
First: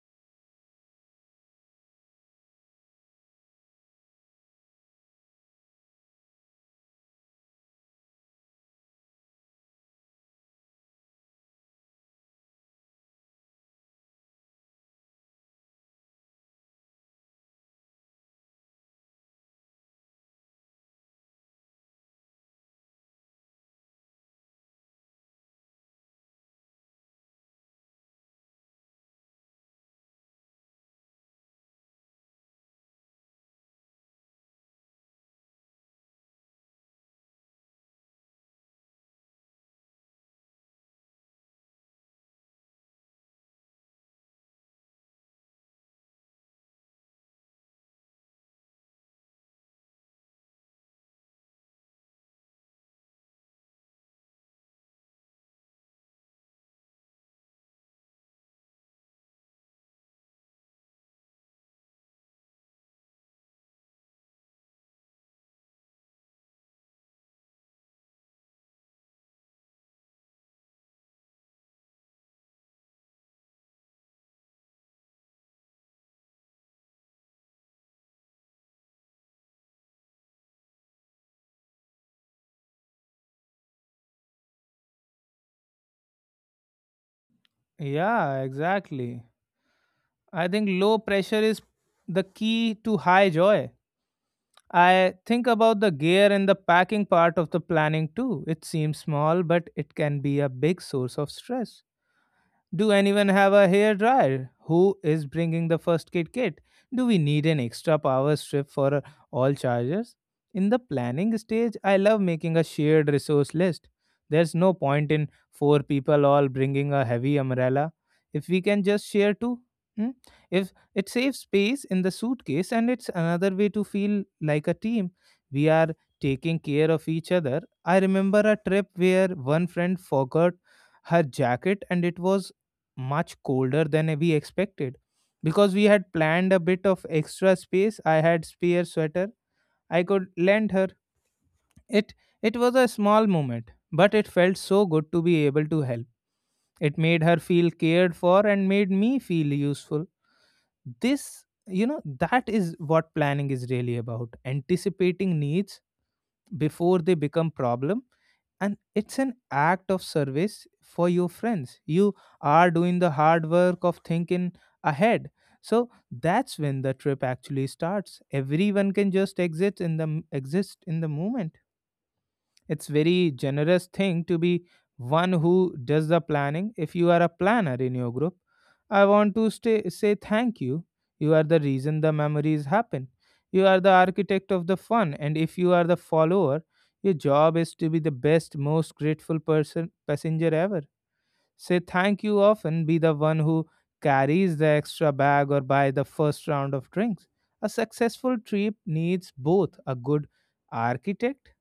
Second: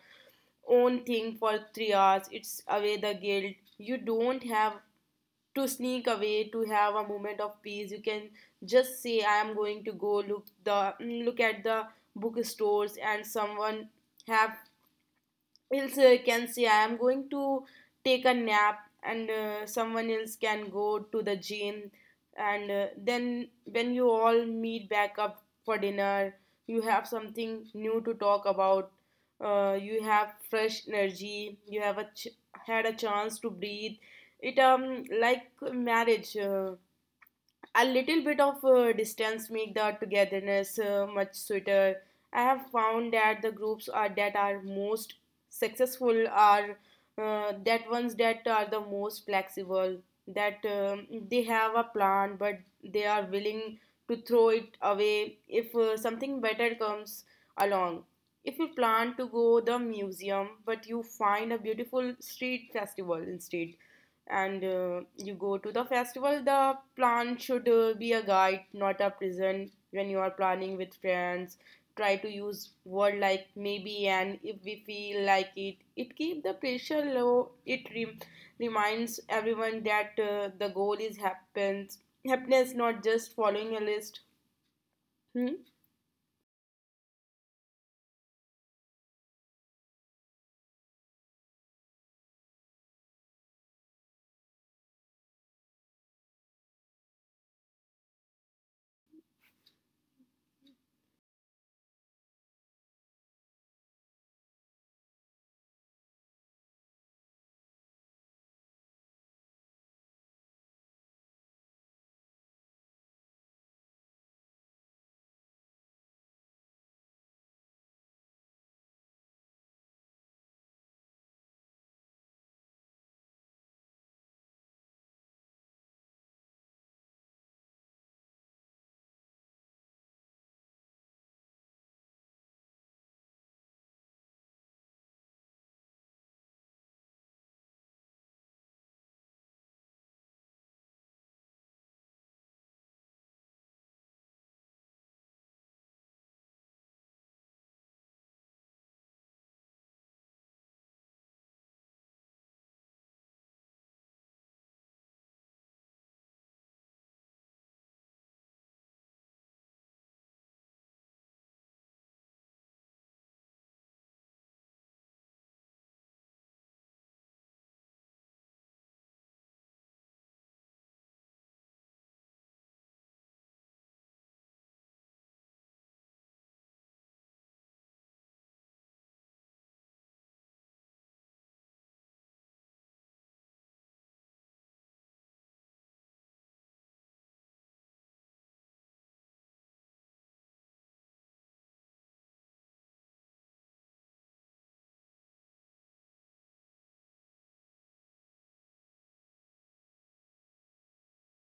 own thing for 3 hours. It's away the guilt. You don't have to sneak away to have a moment of peace. You can just say, "I am going to go look at the bookstores," and someone have else can say I am going to take a nap, and someone else can go to the gym, and then when you all meet back up for dinner you have something new to talk about. You have fresh energy, you have had a chance to breathe. It like marriage, a little bit of distance make the togetherness much sweeter. I have found that the groups are that are most successful are that ones that are the most flexible, that they have a plan but they are willing to throw it away if something better comes along. If you plan to go the museum but you find a beautiful street festival instead, and you go to the festival, the plan should be a guide not a prison. When you are planning with friends, try to use word like maybe and if we feel like it keep the pressure low. It reminds everyone that the goal is happens happiness, not just following a list. Hmm? yeah, exactly. I think low pressure is the key to high joy. I think about the gear and the packing part of the planning too. It seems small, but it can be a big source of stress. Do anyone have a hair dryer? Who is bringing the first aid kit? Do we need an extra power strip for all chargers? In the planning stage, I love making a shared resource list. There's no point in four people all bringing a heavy umbrella if we can just share two. Hmm? If it saves space in the suitcase and it's another way to feel like a team, we are taking care of each other. I remember a trip where one friend forgot her jacket and it was much colder than we expected. Because we had planned a bit of extra space, I had spare sweater I could lend her. It it was a small moment, but it felt so good to be able to help. It made her feel cared for and made me feel useful. This that is what planning is really about: anticipating needs before they become problem. And it's an act of service for your friends. You are doing the hard work of thinking ahead, so that's when the trip actually starts. Everyone can just exit in the m- exist in the moment. It's very generous thing to be one who does the planning. If you are a planner in your group, I want to say thank you. You are the reason the memories happen. You are the architect of the fun, and if you are the follower, your job is to be the best, most grateful person passenger ever. Say thank you often. Be the one who carries the extra bag or buy the first round of drinks. A successful trip needs both a good architect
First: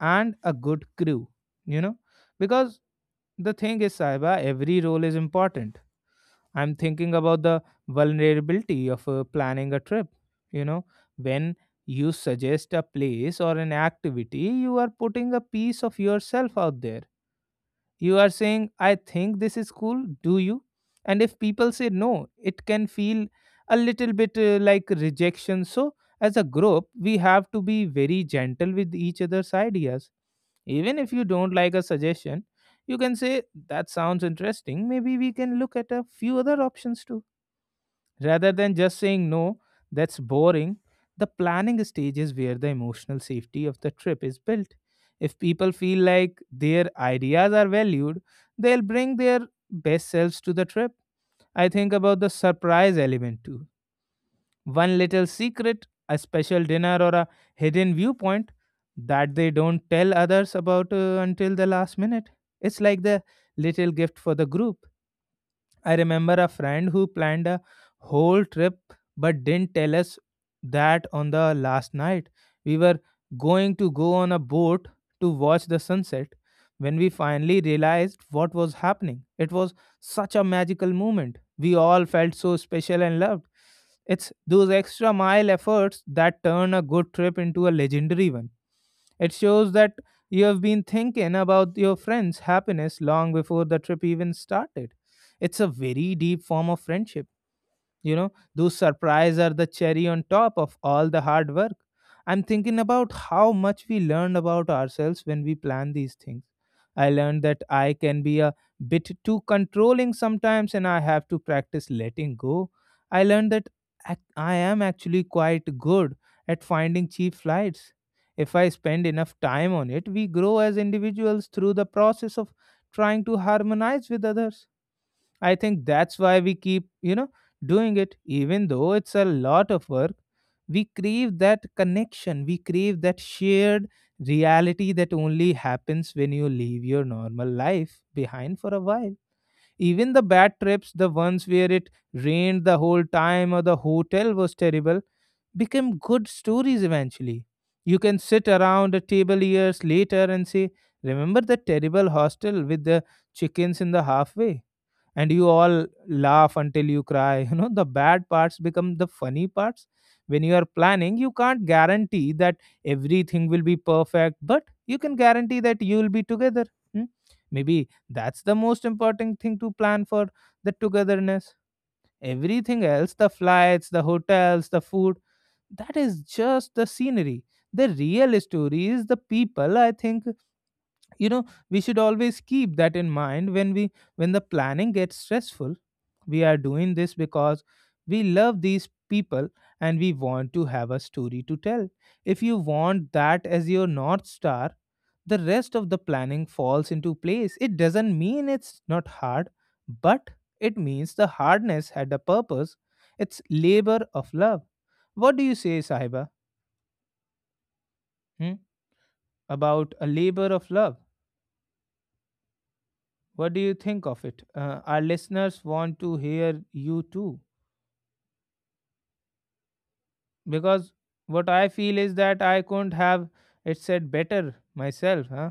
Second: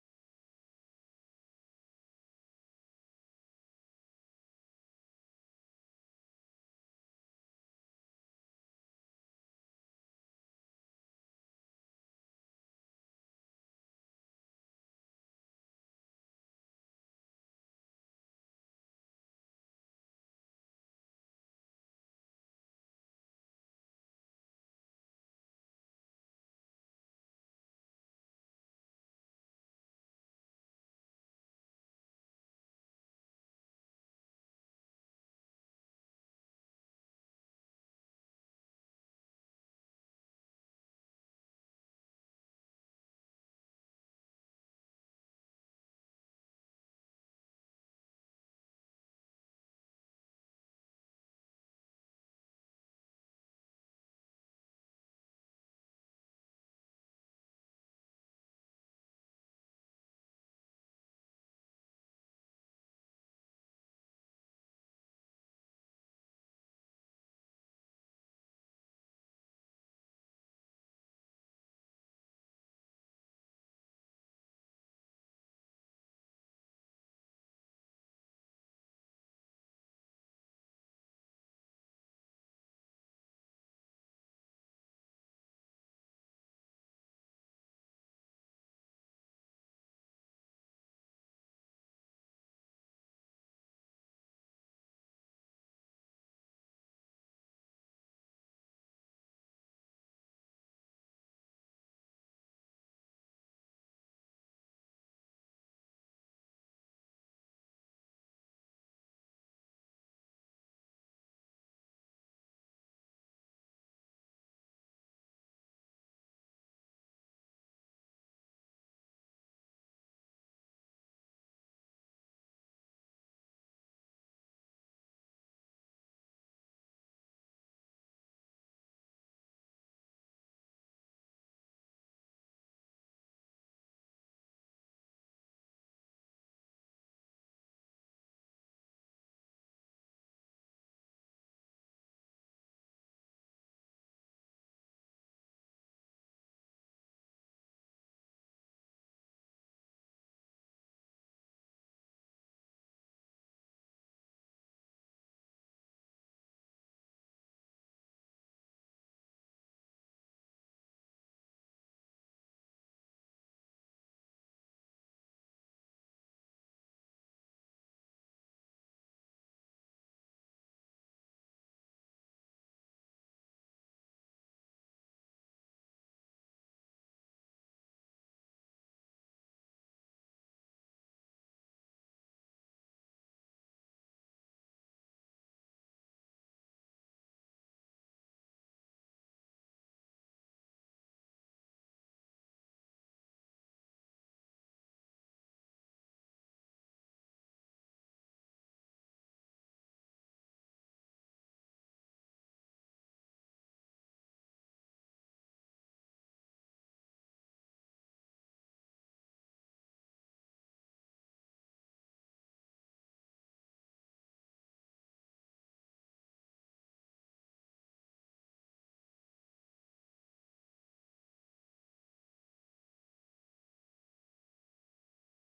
and a good crew, you know, because the thing is, Saiba, every role is important. I'm thinking about the vulnerability of planning a trip. You know, when you suggest a place or an activity, you are putting a piece of yourself out there. You are saying, I think this is cool, do you? And if people say no, it can feel a little bit like rejection. So, as a group, we have to be very gentle with each other's ideas. Even if you don't like a suggestion, you can say, that sounds interesting. Maybe we can look at a few other options too. Rather than just saying, no, that's boring. The planning stage is where the emotional safety of the trip is built. If people feel like their ideas are valued, they'll bring their best selves to the trip. I think about the surprise element too. One little secret, a special dinner, or a hidden viewpoint that they don't tell others about until the last minute. It's like the little gift for the group. I remember a friend who planned a whole trip but didn't tell us that on the last night. We were going to go on a boat to watch the sunset. When we finally realized what was happening, it was such a magical moment. We all felt so special and loved. It's those extra mile efforts that turn a good trip into a legendary one. It shows that you have been thinking about your friend's happiness long before the trip even started. It's a very deep form of friendship. You know, those surprises are the cherry on top of all the hard work. I'm thinking about how much we learned about ourselves when we plan these things. I learned that I can be a bit too controlling sometimes, and I have to practice letting go. I learned that I am actually quite good at finding cheap flights. If I spend enough time on it, we grow as individuals through the process of trying to harmonize with others. I think that's why we keep, doing it, even though it's a lot of work. We crave that connection, we crave that shared reality that only happens when you leave your normal life behind for a while. Even the bad trips, the ones where it rained the whole time or the hotel was terrible, became good stories eventually. You can sit around a table years later and say, remember the terrible hostel with the chickens in the halfway? And you all laugh until you cry. You know, the bad parts become the funny parts. When you are planning, you can't guarantee that everything will be perfect, but you can guarantee that you will be together. Hmm? Maybe that's the most important thing to plan for: the togetherness. Everything else, the flights, the hotels, the food, that is just the scenery. The real story is the people, I think. You know, we should always keep that in mind when we when the planning gets stressful. We are doing this because we love these people and we want to have a story to tell. If you want that as your North Star, the rest of the planning falls into place. It doesn't mean it's not hard, but it means the hardness had a purpose. It's labor of love. What do you say, Sahiba, hmm, about a labor of love? What do you think of it? Our listeners want to hear you too. Because what I feel is that I couldn't have it said better myself. Huh?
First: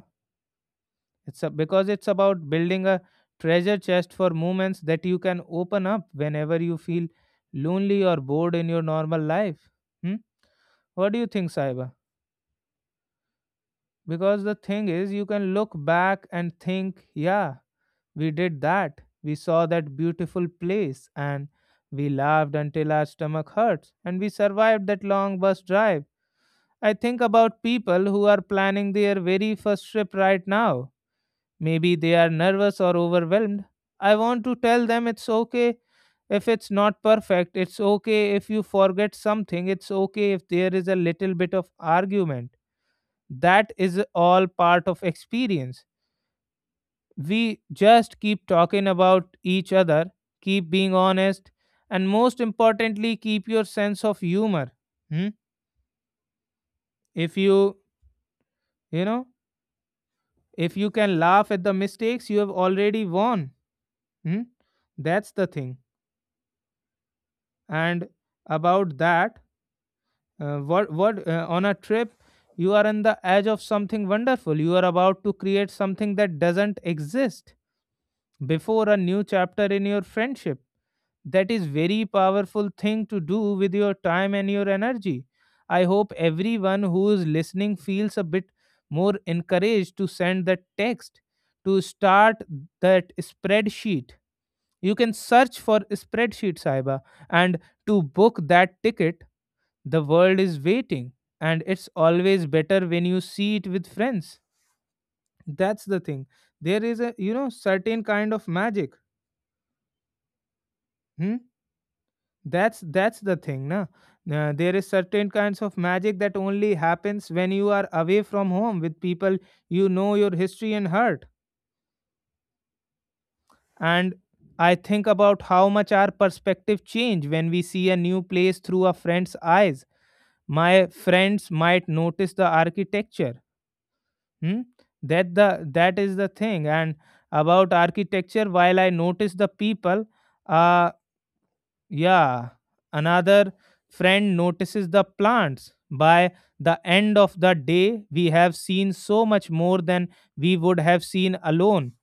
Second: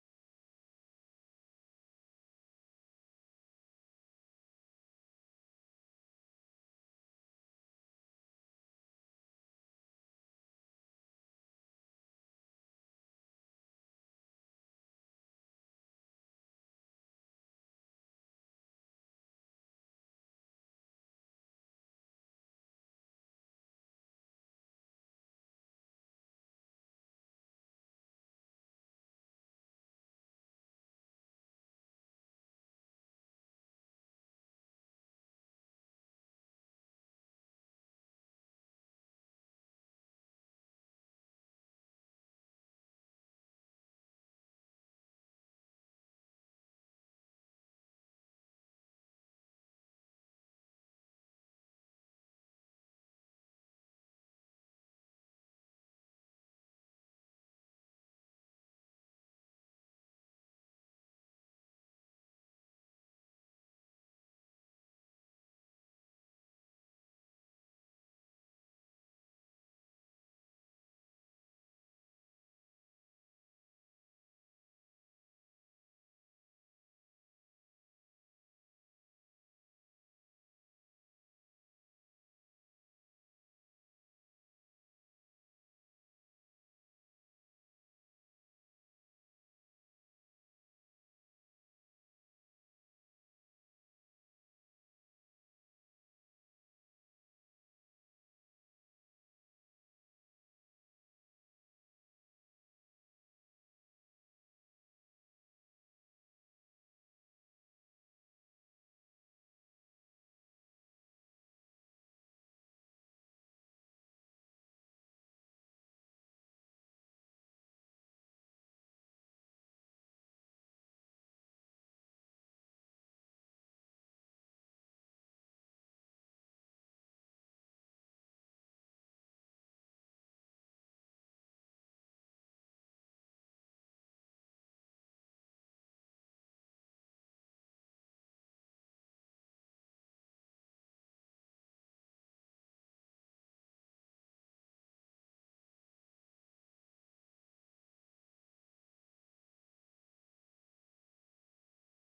Because it's about building a treasure chest for moments that you can open up whenever you feel lonely or bored in your normal life. Hmm? What do you think, Saiba? Because the thing is, you can look back and think, yeah, we did that. We saw that beautiful place and we laughed until our stomach hurts and we survived that long bus drive. I think about people who are planning their very first trip right now. Maybe they are nervous or overwhelmed. I want to tell them it's okay if it's not perfect, it's okay if you forget something, it's okay if there is a little bit of argument. That is all part of experience. We just keep talking about each other, keep being honest, and most importantly, keep your sense of humor. Hmm? If you know, if you can laugh at the mistakes, you have already won. Hmm? That's the thing. And about that, what on a trip, you are on the edge of something wonderful. You are about to create something that doesn't exist before, a new chapter in your friendship. That is very powerful thing to do with your time and your energy. I hope everyone who is listening feels a bit more encouraged to send that text, to start that spreadsheet. You can search for spreadsheet Saiba, and to book that ticket. The world is waiting, and it's always better when you see it with friends. That's the thing. There is a, certain kind of magic. Hmm? That's the thing, na. There is certain kinds of magic that only happens when you are away from home with people you know your history and heart. And I think about how much our perspective change when we see a new place through a friend's eyes. My friends might notice the architecture. Hmm? That is the thing. And about architecture, while I notice the people, uh yeah, another friend notices the plants. By the end of the day, we have seen so much more than we would have seen alone.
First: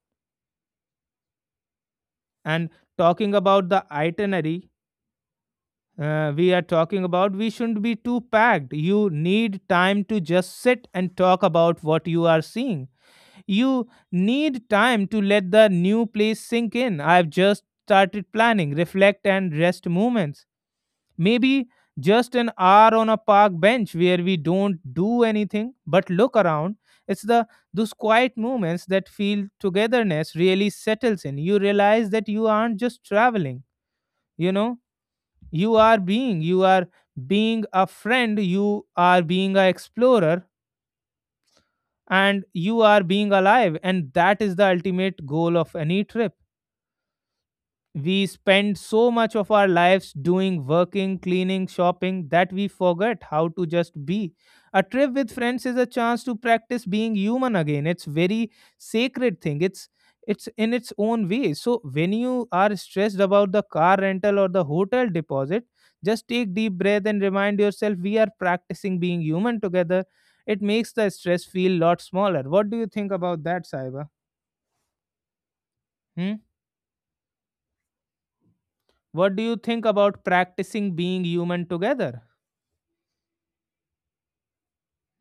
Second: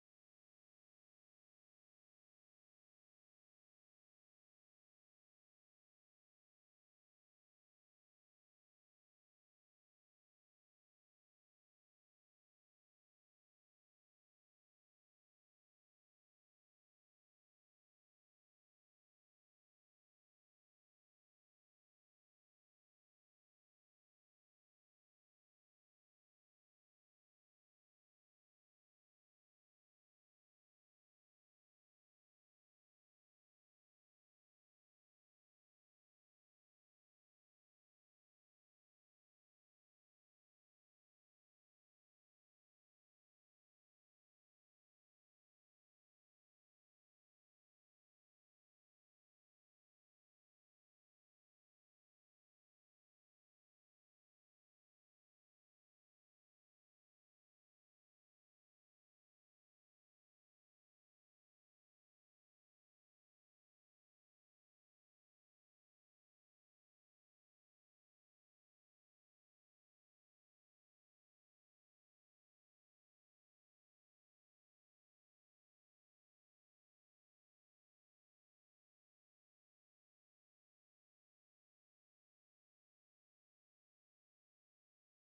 And talking about the itinerary, we are talking about, we shouldn't be too packed. You need time to just sit and talk about what you are seeing. You need time to let the new place sink in. I've just started planning reflect and rest movements. Maybe just an hour on a park bench where we don't do anything but look around. It's the those quiet moments that feel togetherness really settles in. You realize that you aren't just traveling. You know, you are being a friend, you are being an explorer, and you are being alive, and that is the ultimate goal of any trip. We spend so much of our lives doing working, cleaning, shopping, that we forget how to just be. A trip with friends is a chance to practice being human again. It's very sacred thing. It's in its own way. So when you are stressed about the car rental or the hotel deposit, just take deep breath and remind yourself, we are practicing being human together. It makes the stress feel lot smaller. What do you think about that, Saiba? Hmm? What do you think about practicing being human together?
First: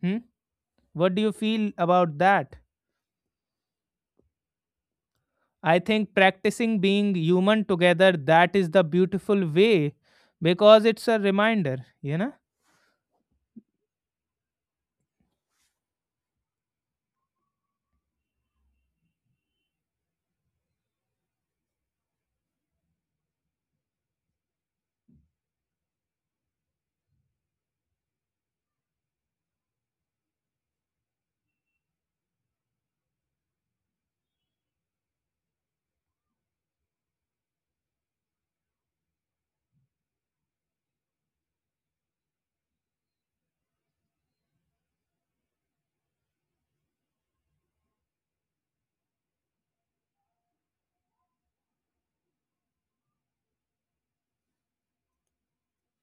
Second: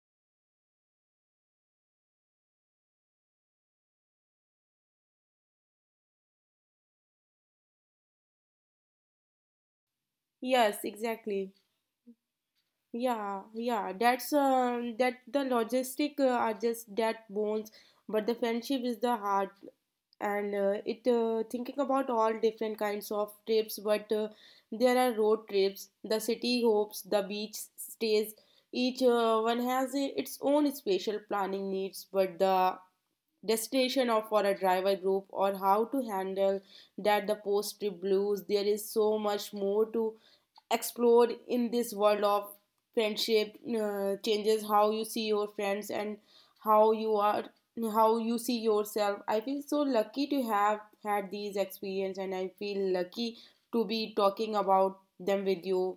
Hmm? What do you feel about that? I think practicing being human together, that is the beautiful way, Yes, because it's a exactly. reminder, you know? Yeah, yeah, that's that the logistic are just that bones, but the friendship is the heart. And it thinking about all different kinds of trips but there are road trips, the city hopes, the beach stays, each one has its own special planning needs, but the destination of for a driver group or how to handle that, the post trip blues, there is so much more to explored in this world of friendship. Changes how you see your friends and how you are how you see yourself. I feel so lucky to have had these experience and I feel lucky to be talking about them with you.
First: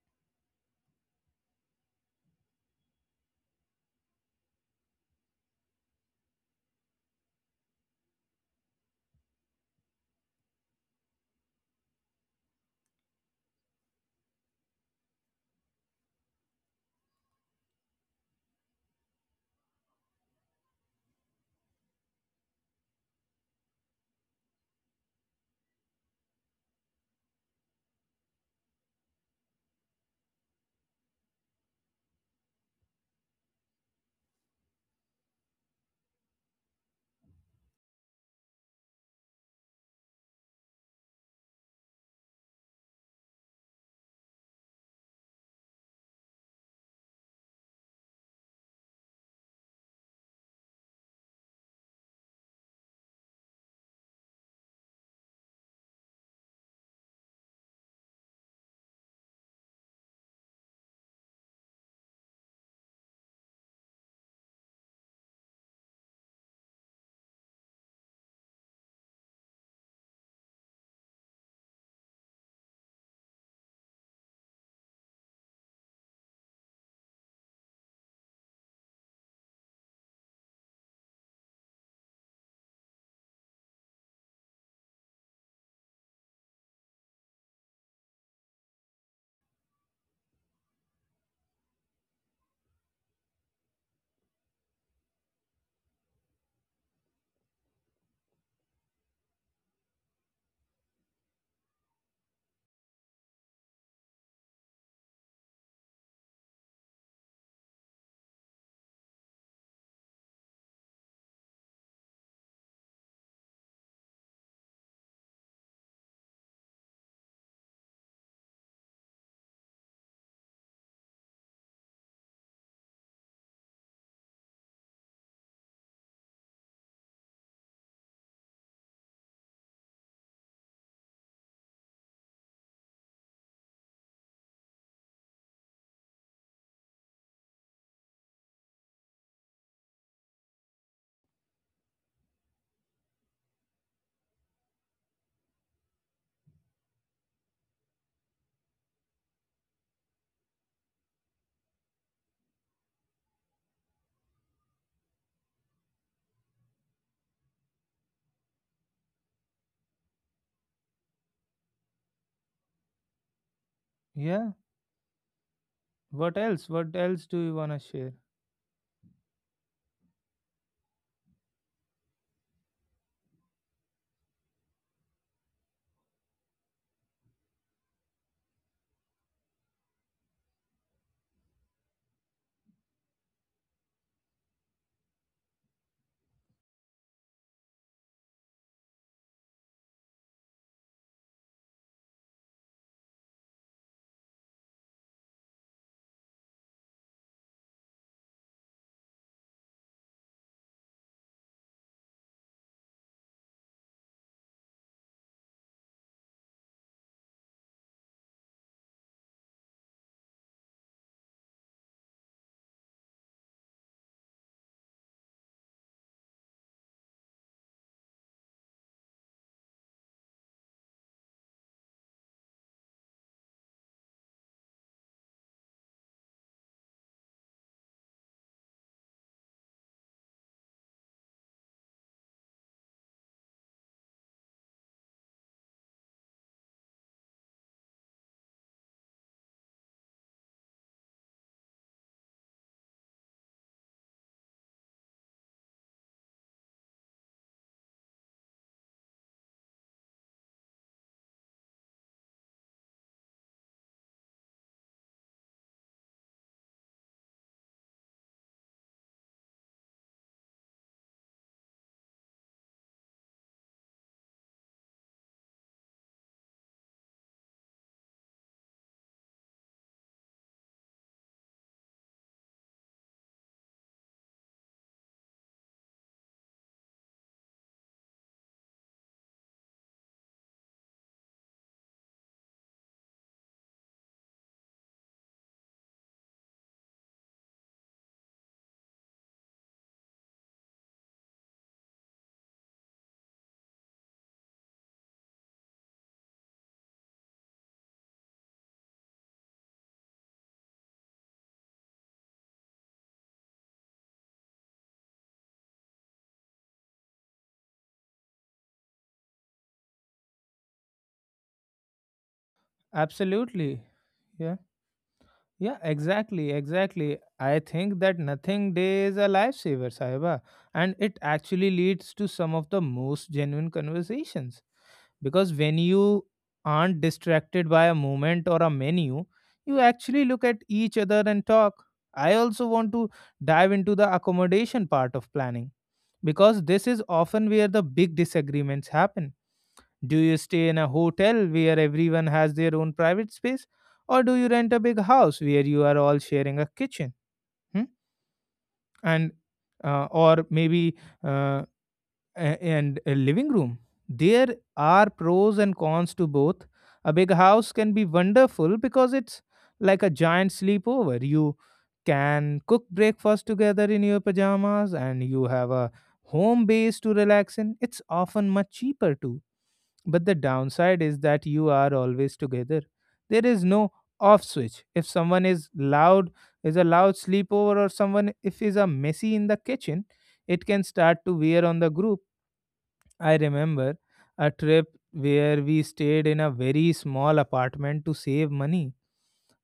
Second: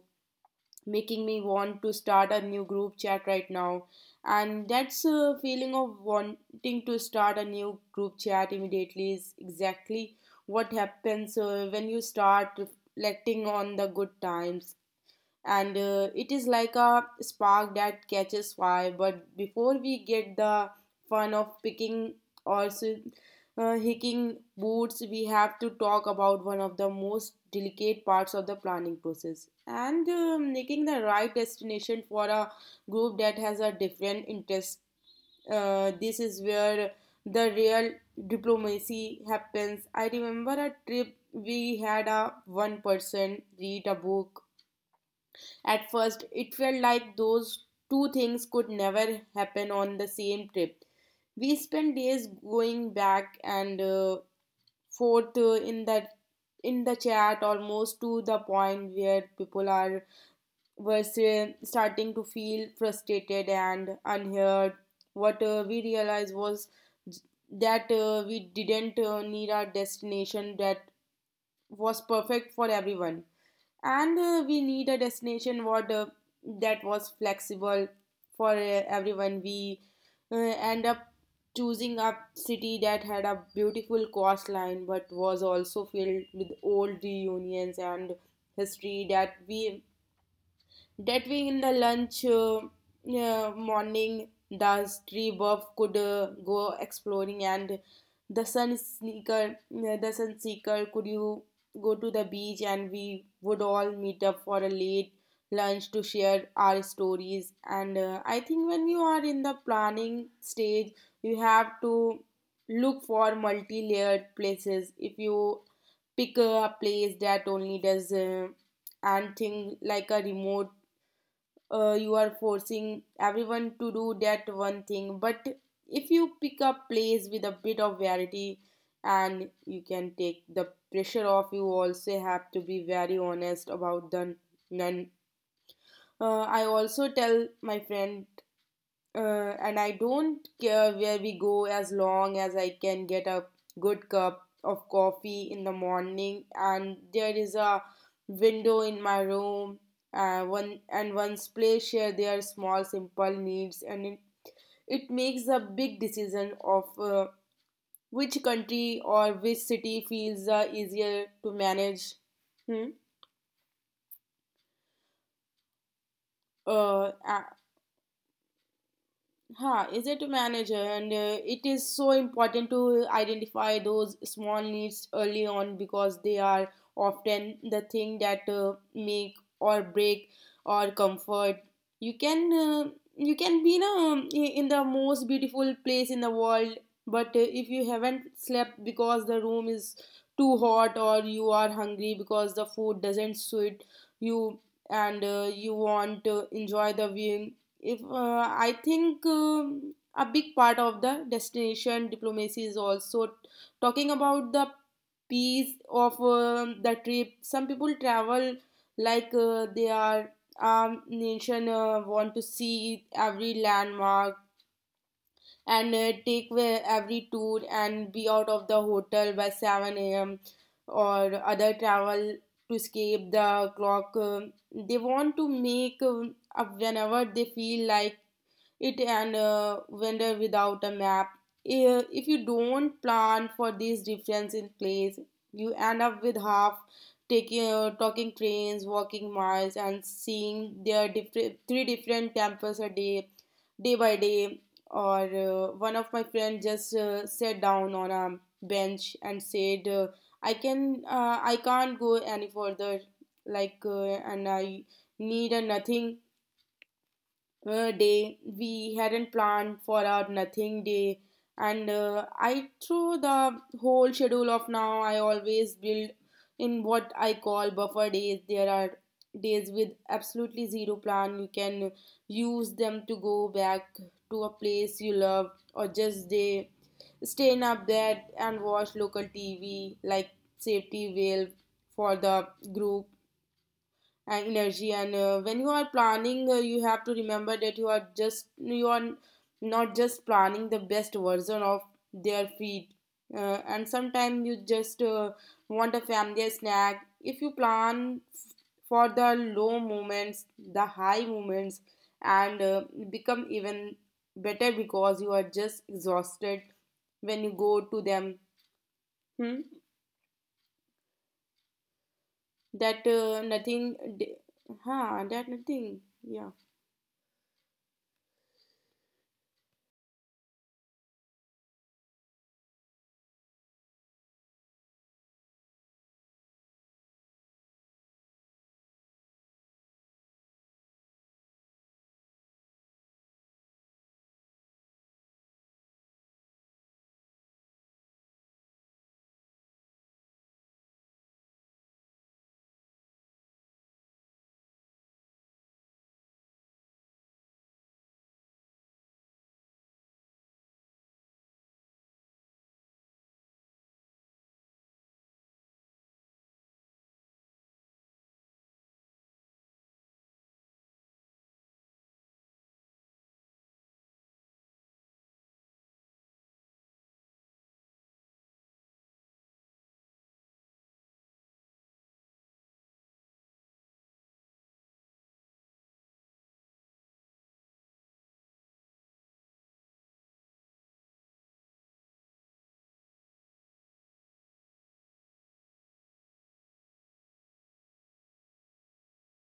Making me want to start a new group chat right now. And that's a feeling of wanting to start a new group chat immediately is exactly what happens when you start reflecting on the good times, and it is like a spark that catches fire. But before we get the fun of picking or hicking boots, we have to talk about one of the most delicate parts of the planning process, and making the right destination for a group that has a different interest. This is where the real diplomacy happens. I remember a trip we had a one person read a book. At first, it felt like those two things could never happen on the same trip. We spent days going back and forth in the chat, almost to the point where people are were say- starting to feel frustrated and unheard. What we realized was that we didn't need our destination that was perfect for everyone, and we need a destination what that was flexible for everyone. We end up choosing a city that had a beautiful coastline but was also filled with old reunions and history, that we that way in the lunch morning the tree bird could go exploring and the sun seeker could you go to the beach, and we would all meet up for a late lunch to share our stories. And I think when you are in the planning stage you have to look for multi-layered places. If you pick a place that only does and thing like a remote, you are forcing everyone to do that one thing, but if you pick up plays with a bit of variety, and you can take the pressure off. You also have to be very honest about the none. I also tell my friend, and I don't care where we go as long as I can get a good cup of coffee in the morning. And there is a window in my room. One and one's place share their small simple needs, and it makes a big decision of which country or which city feels easier to manage. Hmm? Yeah. What else? What Uh, else do you want to share? Huh, is it to manage, and it is so important to identify those small needs early on because they are often the thing that make or break or comfort. You can be you in the most beautiful place in the world, but if you haven't slept because the room is too hot, or you are hungry because the food doesn't suit you, and you want to enjoy the view. If I think a big part of the destination diplomacy is also talking about the piece of the trip. Some people travel like they are nation want to see every landmark, and take where every tour and be out of the hotel by 7 a.m., or other travel to escape the clock. They want to make up whenever they feel like it, and wander without a map. If you don't plan for these difference in place, you end up with half taking talking trains, walking miles, and seeing their different three different temples a day, day by day. Or one of my friends just sat down on a bench and said, I can't go any further." Like, and I need a nothing day. We hadn't planned for our nothing day. And I, through the whole schedule of now, I always build in what I call buffer days. There are days with absolutely zero plan. You can use them to go back to a place you love, or just stay in a bed and watch local TV like safety valve for the group energy. And when you are planning, you have to remember that you are not just planning the best version of their feed. And sometimes you just want a family snack. If you plan for the low moments, the high moments and become even better because you are just exhausted when you go to them. Hmm? That Absolutely. nothing d- Yeah. huh, that Yeah, nothing exactly, Yeah. exactly. I think that nothing day is a lifesaver, Sahiba, and it actually leads to some of the most genuine conversations. Because when you aren't distracted by a moment or a menu, you actually look at each other and talk. I also want to dive into the accommodation part of planning, because this is often where the big disagreements happen. Do you stay in a hotel where everyone has their own private space, or do you rent a big house where you are all sharing a kitchen, hmm? And or maybe uh, and a living room? There are pros and cons to both. A big house can be wonderful because it's like a giant sleepover. You can cook breakfast together in your pajamas, and you have a home base to relax in. It's often much cheaper too, but the downside is that you are always together. There is no off switch. If someone is loud, is a loud sleepover, or someone if is a messy in the kitchen, it can start to wear on the group. I remember a trip where we stayed in a very small apartment to save money.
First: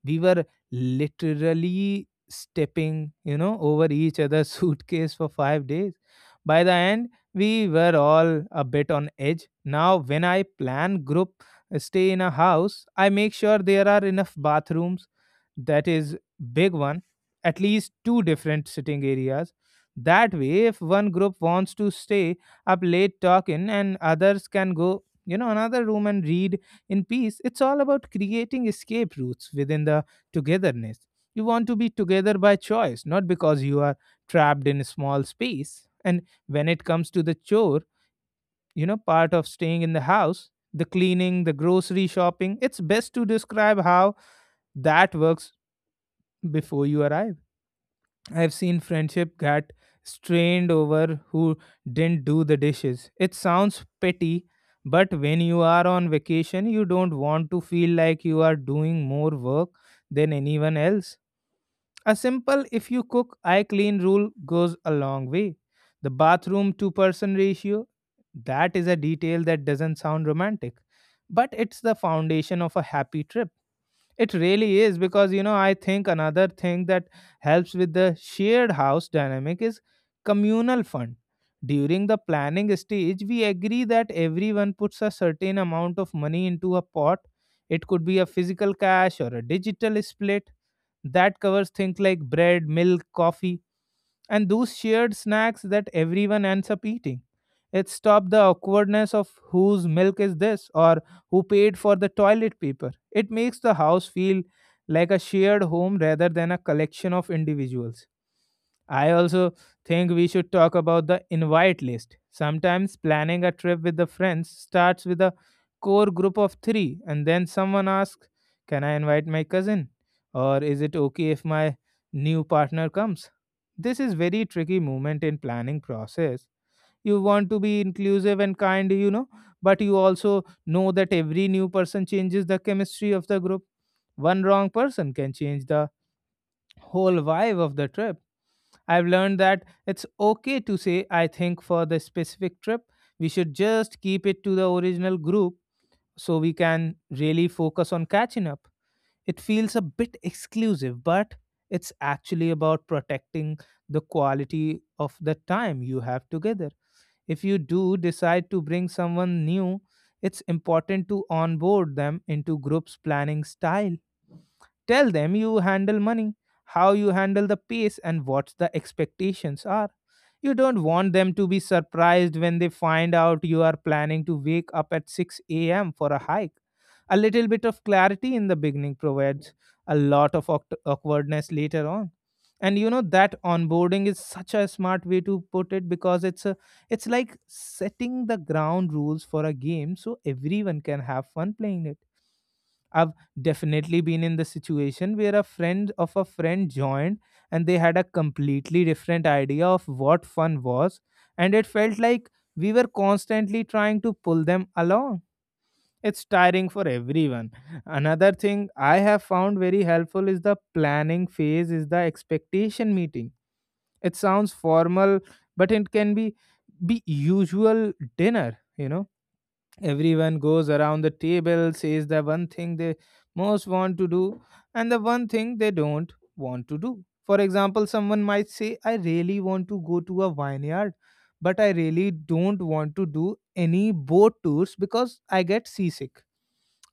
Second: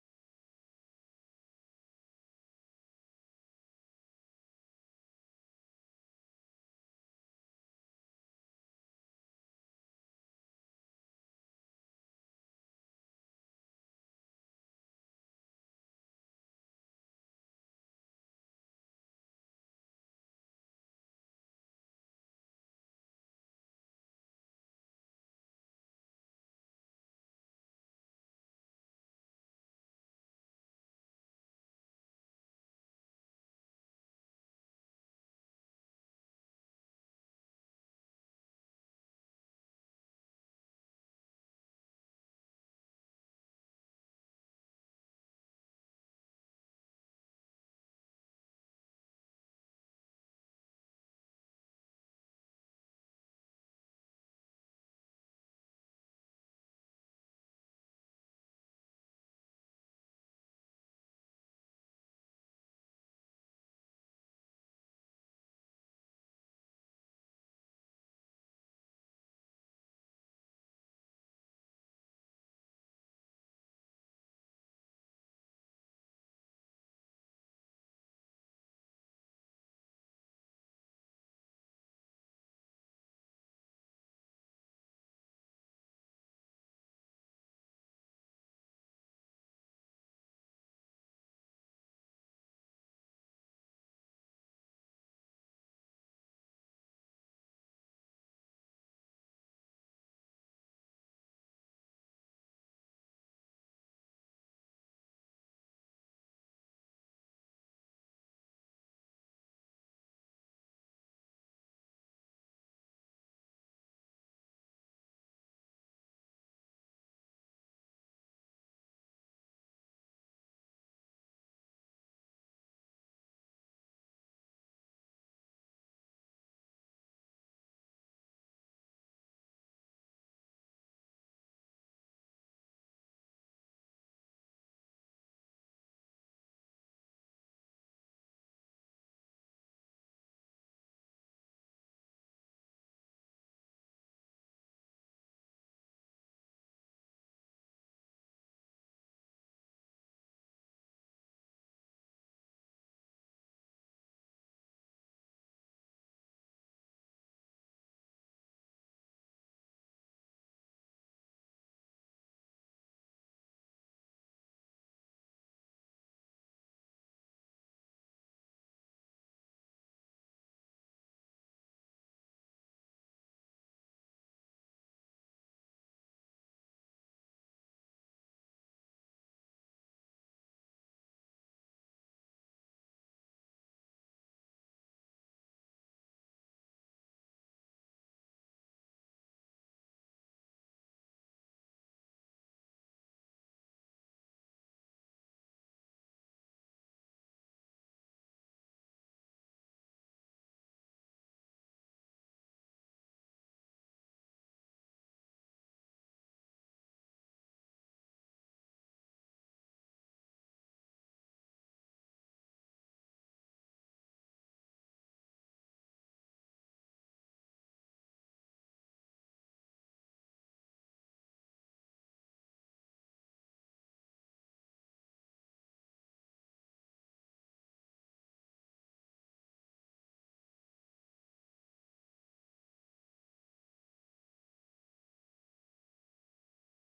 We were literally stepping over each other's suitcase for 5 days. By the end, we were all a bit on edge. Now when I plan group stay in a house, I make sure there are enough bathrooms. That is big one. At least two different sitting areas. That way if one group wants to stay up late talking, and others can go another room and read in peace. It's all about creating escape routes within the togetherness. You want to be together by choice, not because you are trapped in a small space. And when it comes to the chore, part of staying in the house, the cleaning, the grocery shopping, it's best to describe how that works before you arrive. I've seen friendship get strained over who didn't do the dishes. It sounds petty, but when you are on vacation, you don't want to feel like you are doing more work than anyone else. A simple if you cook, I clean rule goes a long way. The bathroom to person ratio, that is a detail that doesn't sound romantic, but it's the foundation of a happy trip. It really is, because I think another thing that helps with the shared house dynamic is communal fund. During the planning stage, we agree that everyone puts a certain amount of money into a pot. It could be a physical cash or a digital split that covers things like bread, milk, coffee, and those shared snacks that everyone ends up eating. It stopped the awkwardness of whose milk is this or who paid for the toilet paper. It makes the house feel like a shared home rather than a collection of individuals. I also think we should talk about the invite list. Sometimes planning a trip with the friends starts with a core group of three, and then someone asks, can I invite my cousin? Or is it okay if my new partner comes? This is very tricky moment in planning process. You want to be inclusive and kind, but you also know that every new person changes the chemistry of the group. One wrong person can change the whole vibe of the trip. I've learned that it's okay to say I think for the specific trip. We should just keep it to the original group so we can really focus on catching up. It feels a bit exclusive, but it's actually about protecting the quality of the time you have together. If you do decide to bring someone new, it's important to onboard them into group's planning style. Tell them you handle money, how you handle the pace, and what the expectations are. You don't want them to be surprised when they find out you are planning to wake up at 6 a.m. for a hike. A little bit of clarity in the beginning provides a lot of awkwardness later on. And you know that onboarding is such a smart way to put it, because it's like setting the ground rules for a game so everyone can have fun playing it. I've definitely been in the situation where a friend of a friend joined and they had a completely different idea of what fun was, and it felt like we were constantly trying to pull them along. It's tiring for everyone. Another thing I have found very helpful is the planning phase is the expectation meeting. It sounds formal, but it can be usual dinner, Everyone goes around the table, says the one thing they most want to do and the one thing they don't want to do. For example, someone might say, I really want to go to a vineyard, but I really don't want to do any boat tours because I get seasick.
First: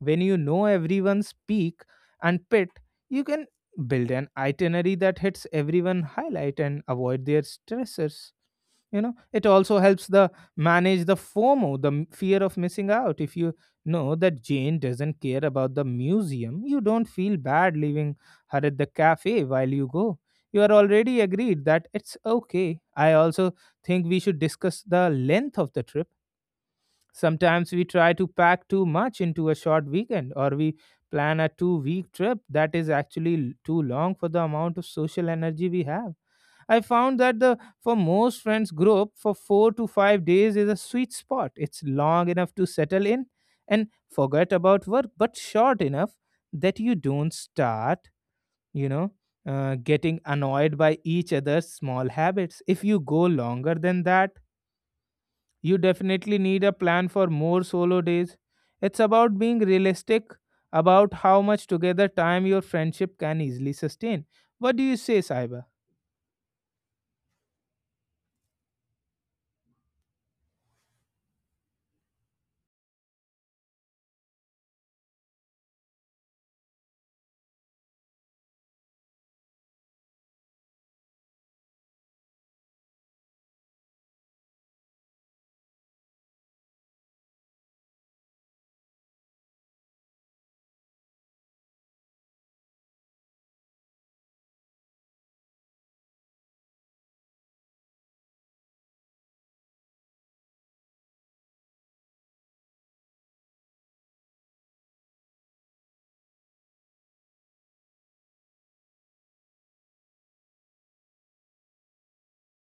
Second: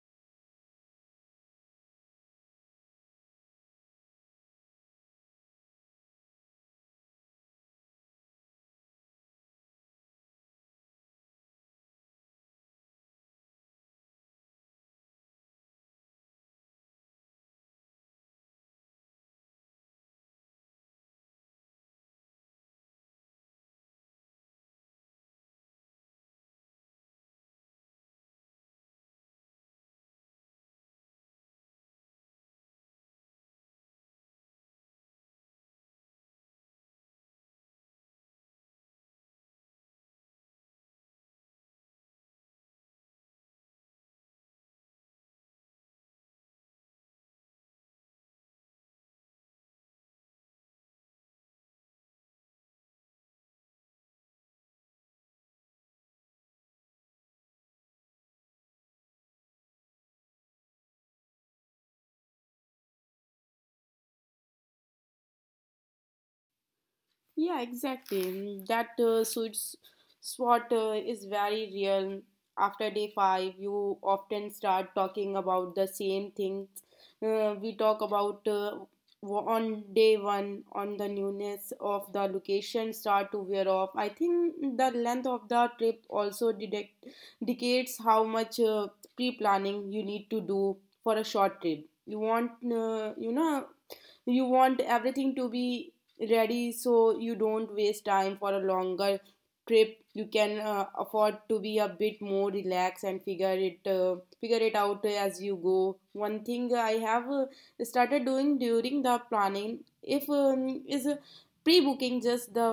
When you know everyone's peak and pit, you can build an itinerary that hits everyone highlight and avoid their stressors. It also helps the manage the FOMO, the fear of missing out. If you know that Jane doesn't care about the museum, you don't feel bad leaving her at the cafe while you go. You are already agreed that it's okay. I also think we should discuss the length of the trip. Sometimes we try to pack too much into a short weekend, or we plan a 2 week trip that is actually too long for the amount of social energy we have. I found that the for most friends group for 4 to 5 days is a sweet spot. It's long enough to settle in and forget about work, but short enough that you don't start, you know, getting annoyed by each other's small habits. If you go longer than that, you definitely need a plan for more solo days. It's about being realistic about how much together time your friendship can easily sustain. What do you say, Saiba? Yeah, exactly. Mm, that sweet spot is very real. After day 5, you often start talking about the same things we talk about on day 1, on the newness of the location start to wear off. I think the length of the trip also dictates how much pre-planning you need to do for a short trip. You want, you want everything to be ready so you don't waste time. For a longer trip you can afford to be a bit more relaxed and figure it out as you go. One thing I have started doing during the planning if is pre-booking just the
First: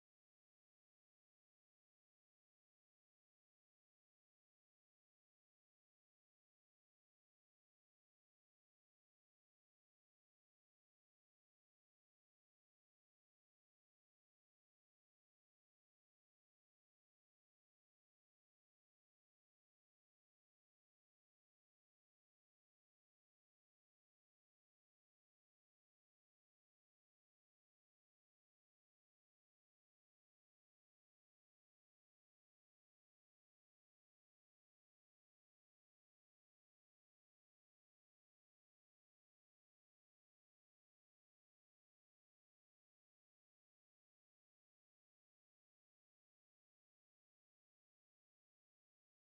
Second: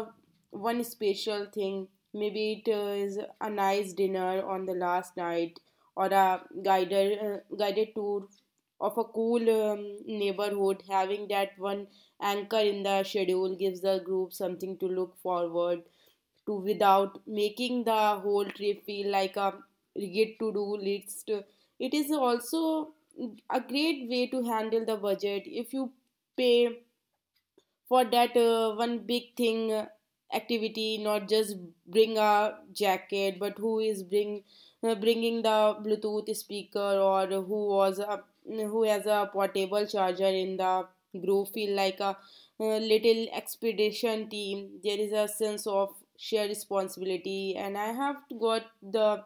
one special thing. Maybe it is a nice dinner on the last night, or a guided tour of a cool neighborhood. Having that one anchor in the schedule gives the group something to look forward to without making the whole trip feel like a rigid to do list. It is also a great way to handle the budget if you pay for that one big thing, activity. Not just bring a jacket, but who is bringing the bluetooth speaker, or who has a portable charger in the group. Feel like a little expedition team. There is a sense of shared responsibility, and I have got the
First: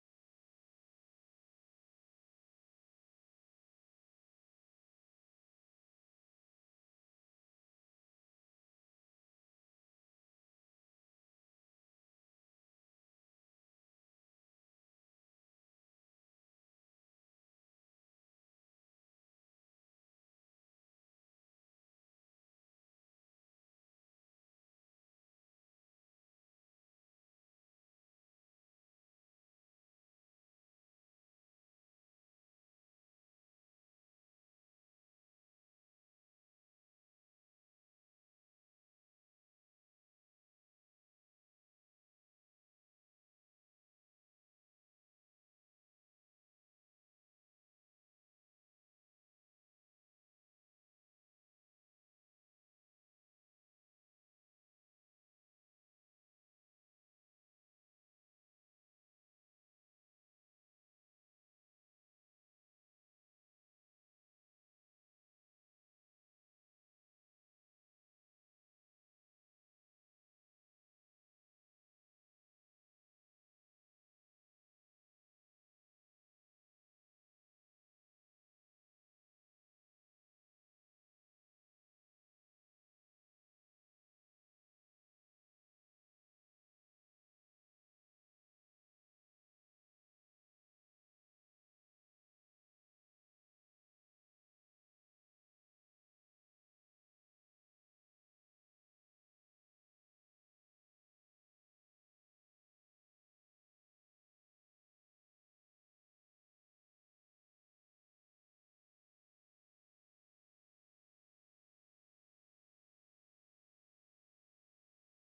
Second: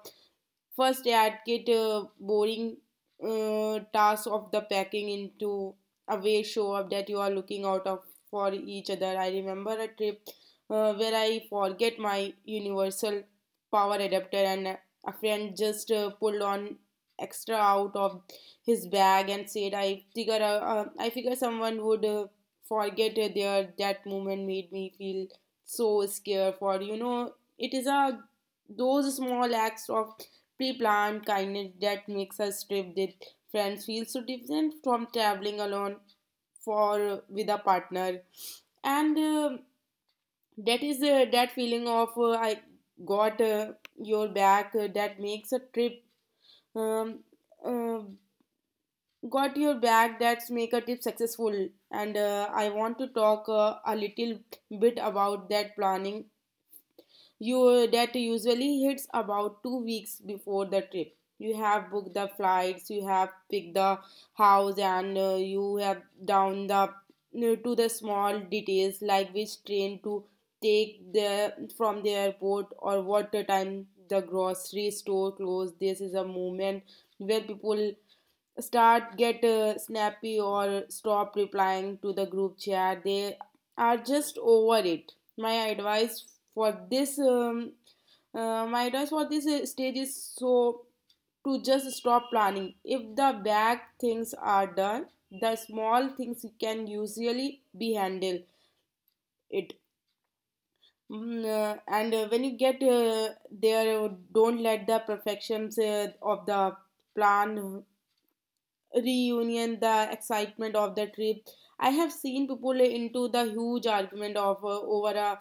first, I'd get a boring task of the packing into a way, show up that you are looking out of for each other. I remember a trip where I forget my universal power adapter and a friend just pulled on extra out of his bag and said, I figure someone would forget it there." That moment made me feel so scared for you know it is a, those small acts of pre-planned kindness that makes a trip with friends feel so different from traveling alone for with a partner. And that feeling of I got your back, that makes a trip um, uh, got your back that's make a trip successful. And I want to talk a little bit about that planning you that usually hits about 2 weeks before the trip. You have booked the flights, you have picked the house, and you have down the to the small details like which train to take the from the airport, or what time the grocery store closed. This is a moment where people start get snappy or stop replying to the group chat. They are just over it. My advice for this um, uh, my advice for this stage is so to just stop planning. If the big things are done, the small things can usually be handled it. And when you get there, don't let the perfections of the plan reunion, the excitement of the trip. I have seen people into the huge argument of over a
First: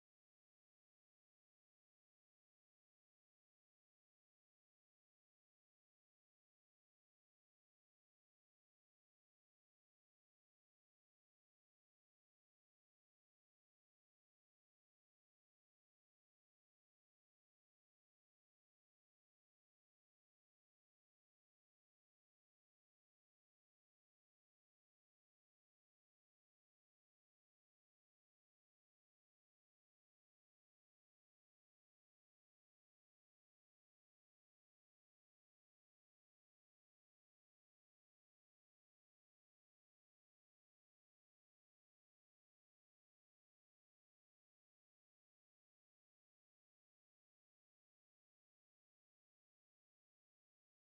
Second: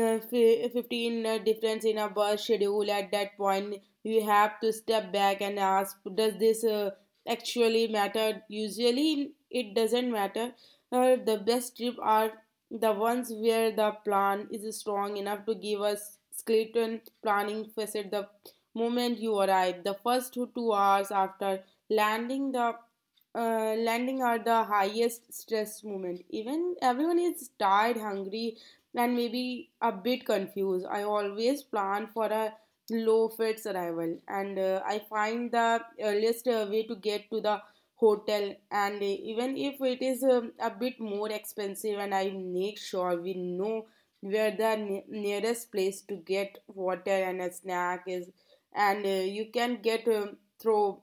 15 difference in a bus schedule. At that point, you have to step back and ask, does this actually matter? Usually, it doesn't matter. The best trip are the ones where the plan is strong enough to give us skeleton planning facet the moment you arrive. The first 2 hours after landing the landing are the highest stress moment. Even everyone is tired, hungry, and maybe a bit confused. I always plan for a low fare arrival, and I find the earliest way to get to the hotel. And even if it is a bit more expensive, and I make sure we know where the nearest place to get water and a snack is, and you can get through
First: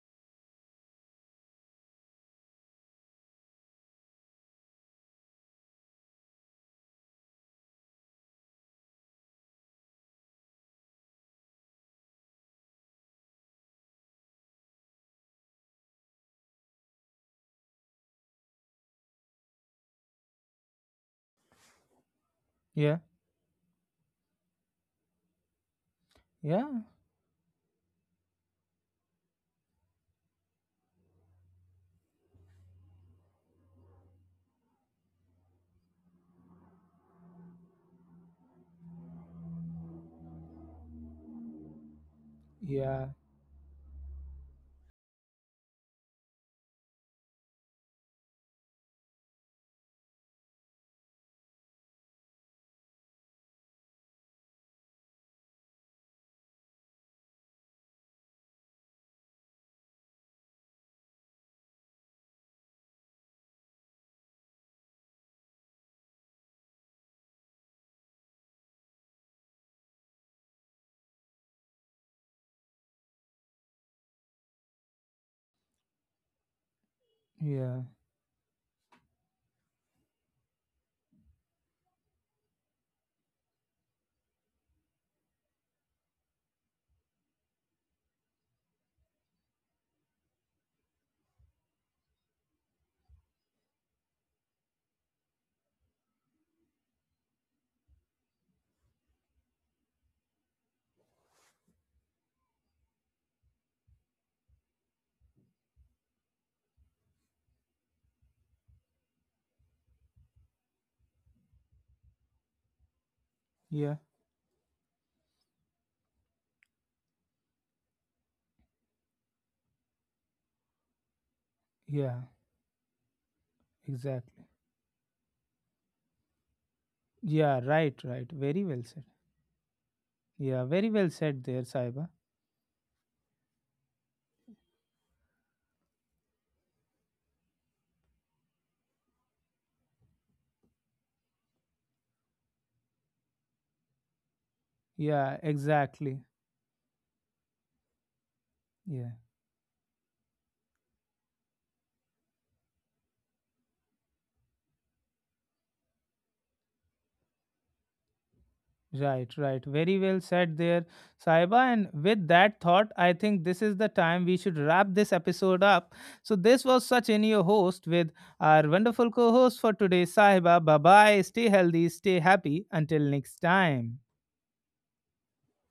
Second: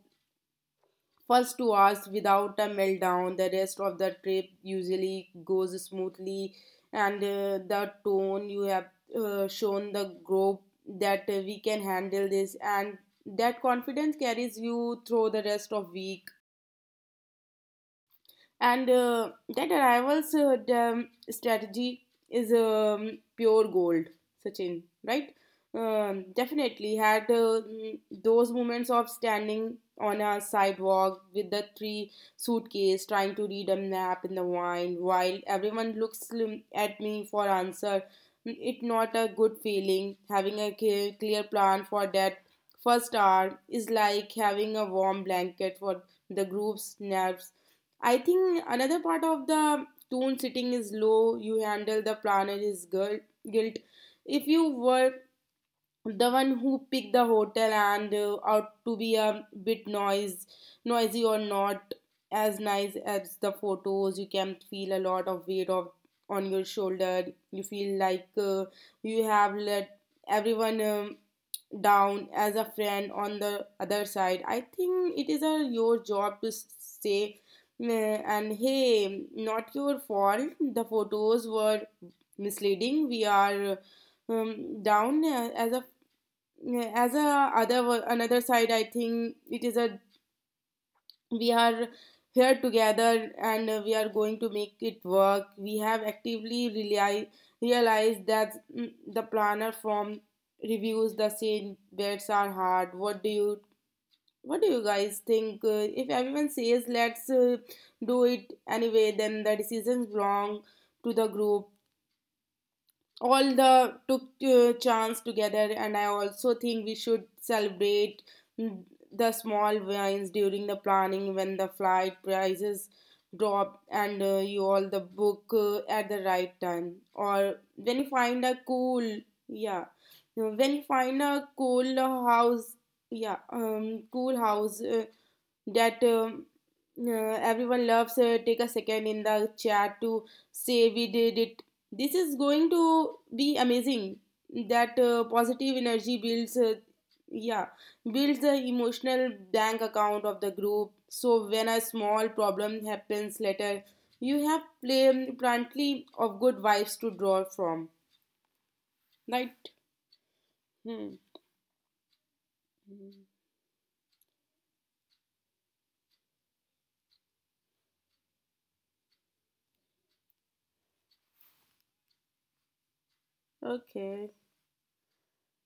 first 2 hours without a meltdown. The rest of the trip usually goes smoothly, and the tone you have shown the group that we can handle this, and that confidence carries you through the rest of week. And that arrivals strategy is Yeah. Pure gold. Sachin, right? Yeah. Definitely had those moments of standing on a sidewalk with the three suitcase trying to read a map in the wine while everyone looks slim at me for answer. It not a good feeling. Having a clear plan for that Yeah. first hour is like having a warm blanket for the group's nerves. I think another part of the tone sitting is low. You handle the planner is guilt. If you were the one who picked the hotel, and out to be a bit noisy or not as nice as the photos, you can feel a lot of weight of on your shoulder. You feel like you have let everyone down as a friend on the other side. I think it is a, your job to say, Yeah, "Meh," and hey not your fault the photos were misleading. We are down as a other another side. I think it is a we are here together, and we are going to make it work. We have actively realized that, the planner form reviews the same bets are hard. What do you guys think? If everyone says let's do it anyway, then the decision's belong to the group. All yeah, the took chance together. And I also think we should celebrate, mm, the small wins during the planning, when the flight yeah, prices drop, and exactly. you all the book at the right time, or Yeah, right, when you right. find a Very well said. cool, yeah, Yeah, when you very well find said a there, cool Saiba. house. Yeah, cool house that uh, everyone loves, take a second in the chat to say we did it, this is going to be amazing. That Yeah, positive exactly. energy builds, yeah, builds the Yeah, emotional bank account of the group, so when a small problem happens later you have plenty of good vibes to draw from. right, right. Right. Very well said there, Hmm. Saiba. And with that thought, I think this is the time we should wrap this episode up. So, this was Sachin, your host, with our wonderful co host for today, Saiba. Bye bye. Stay healthy, stay happy. Until next time. Okay.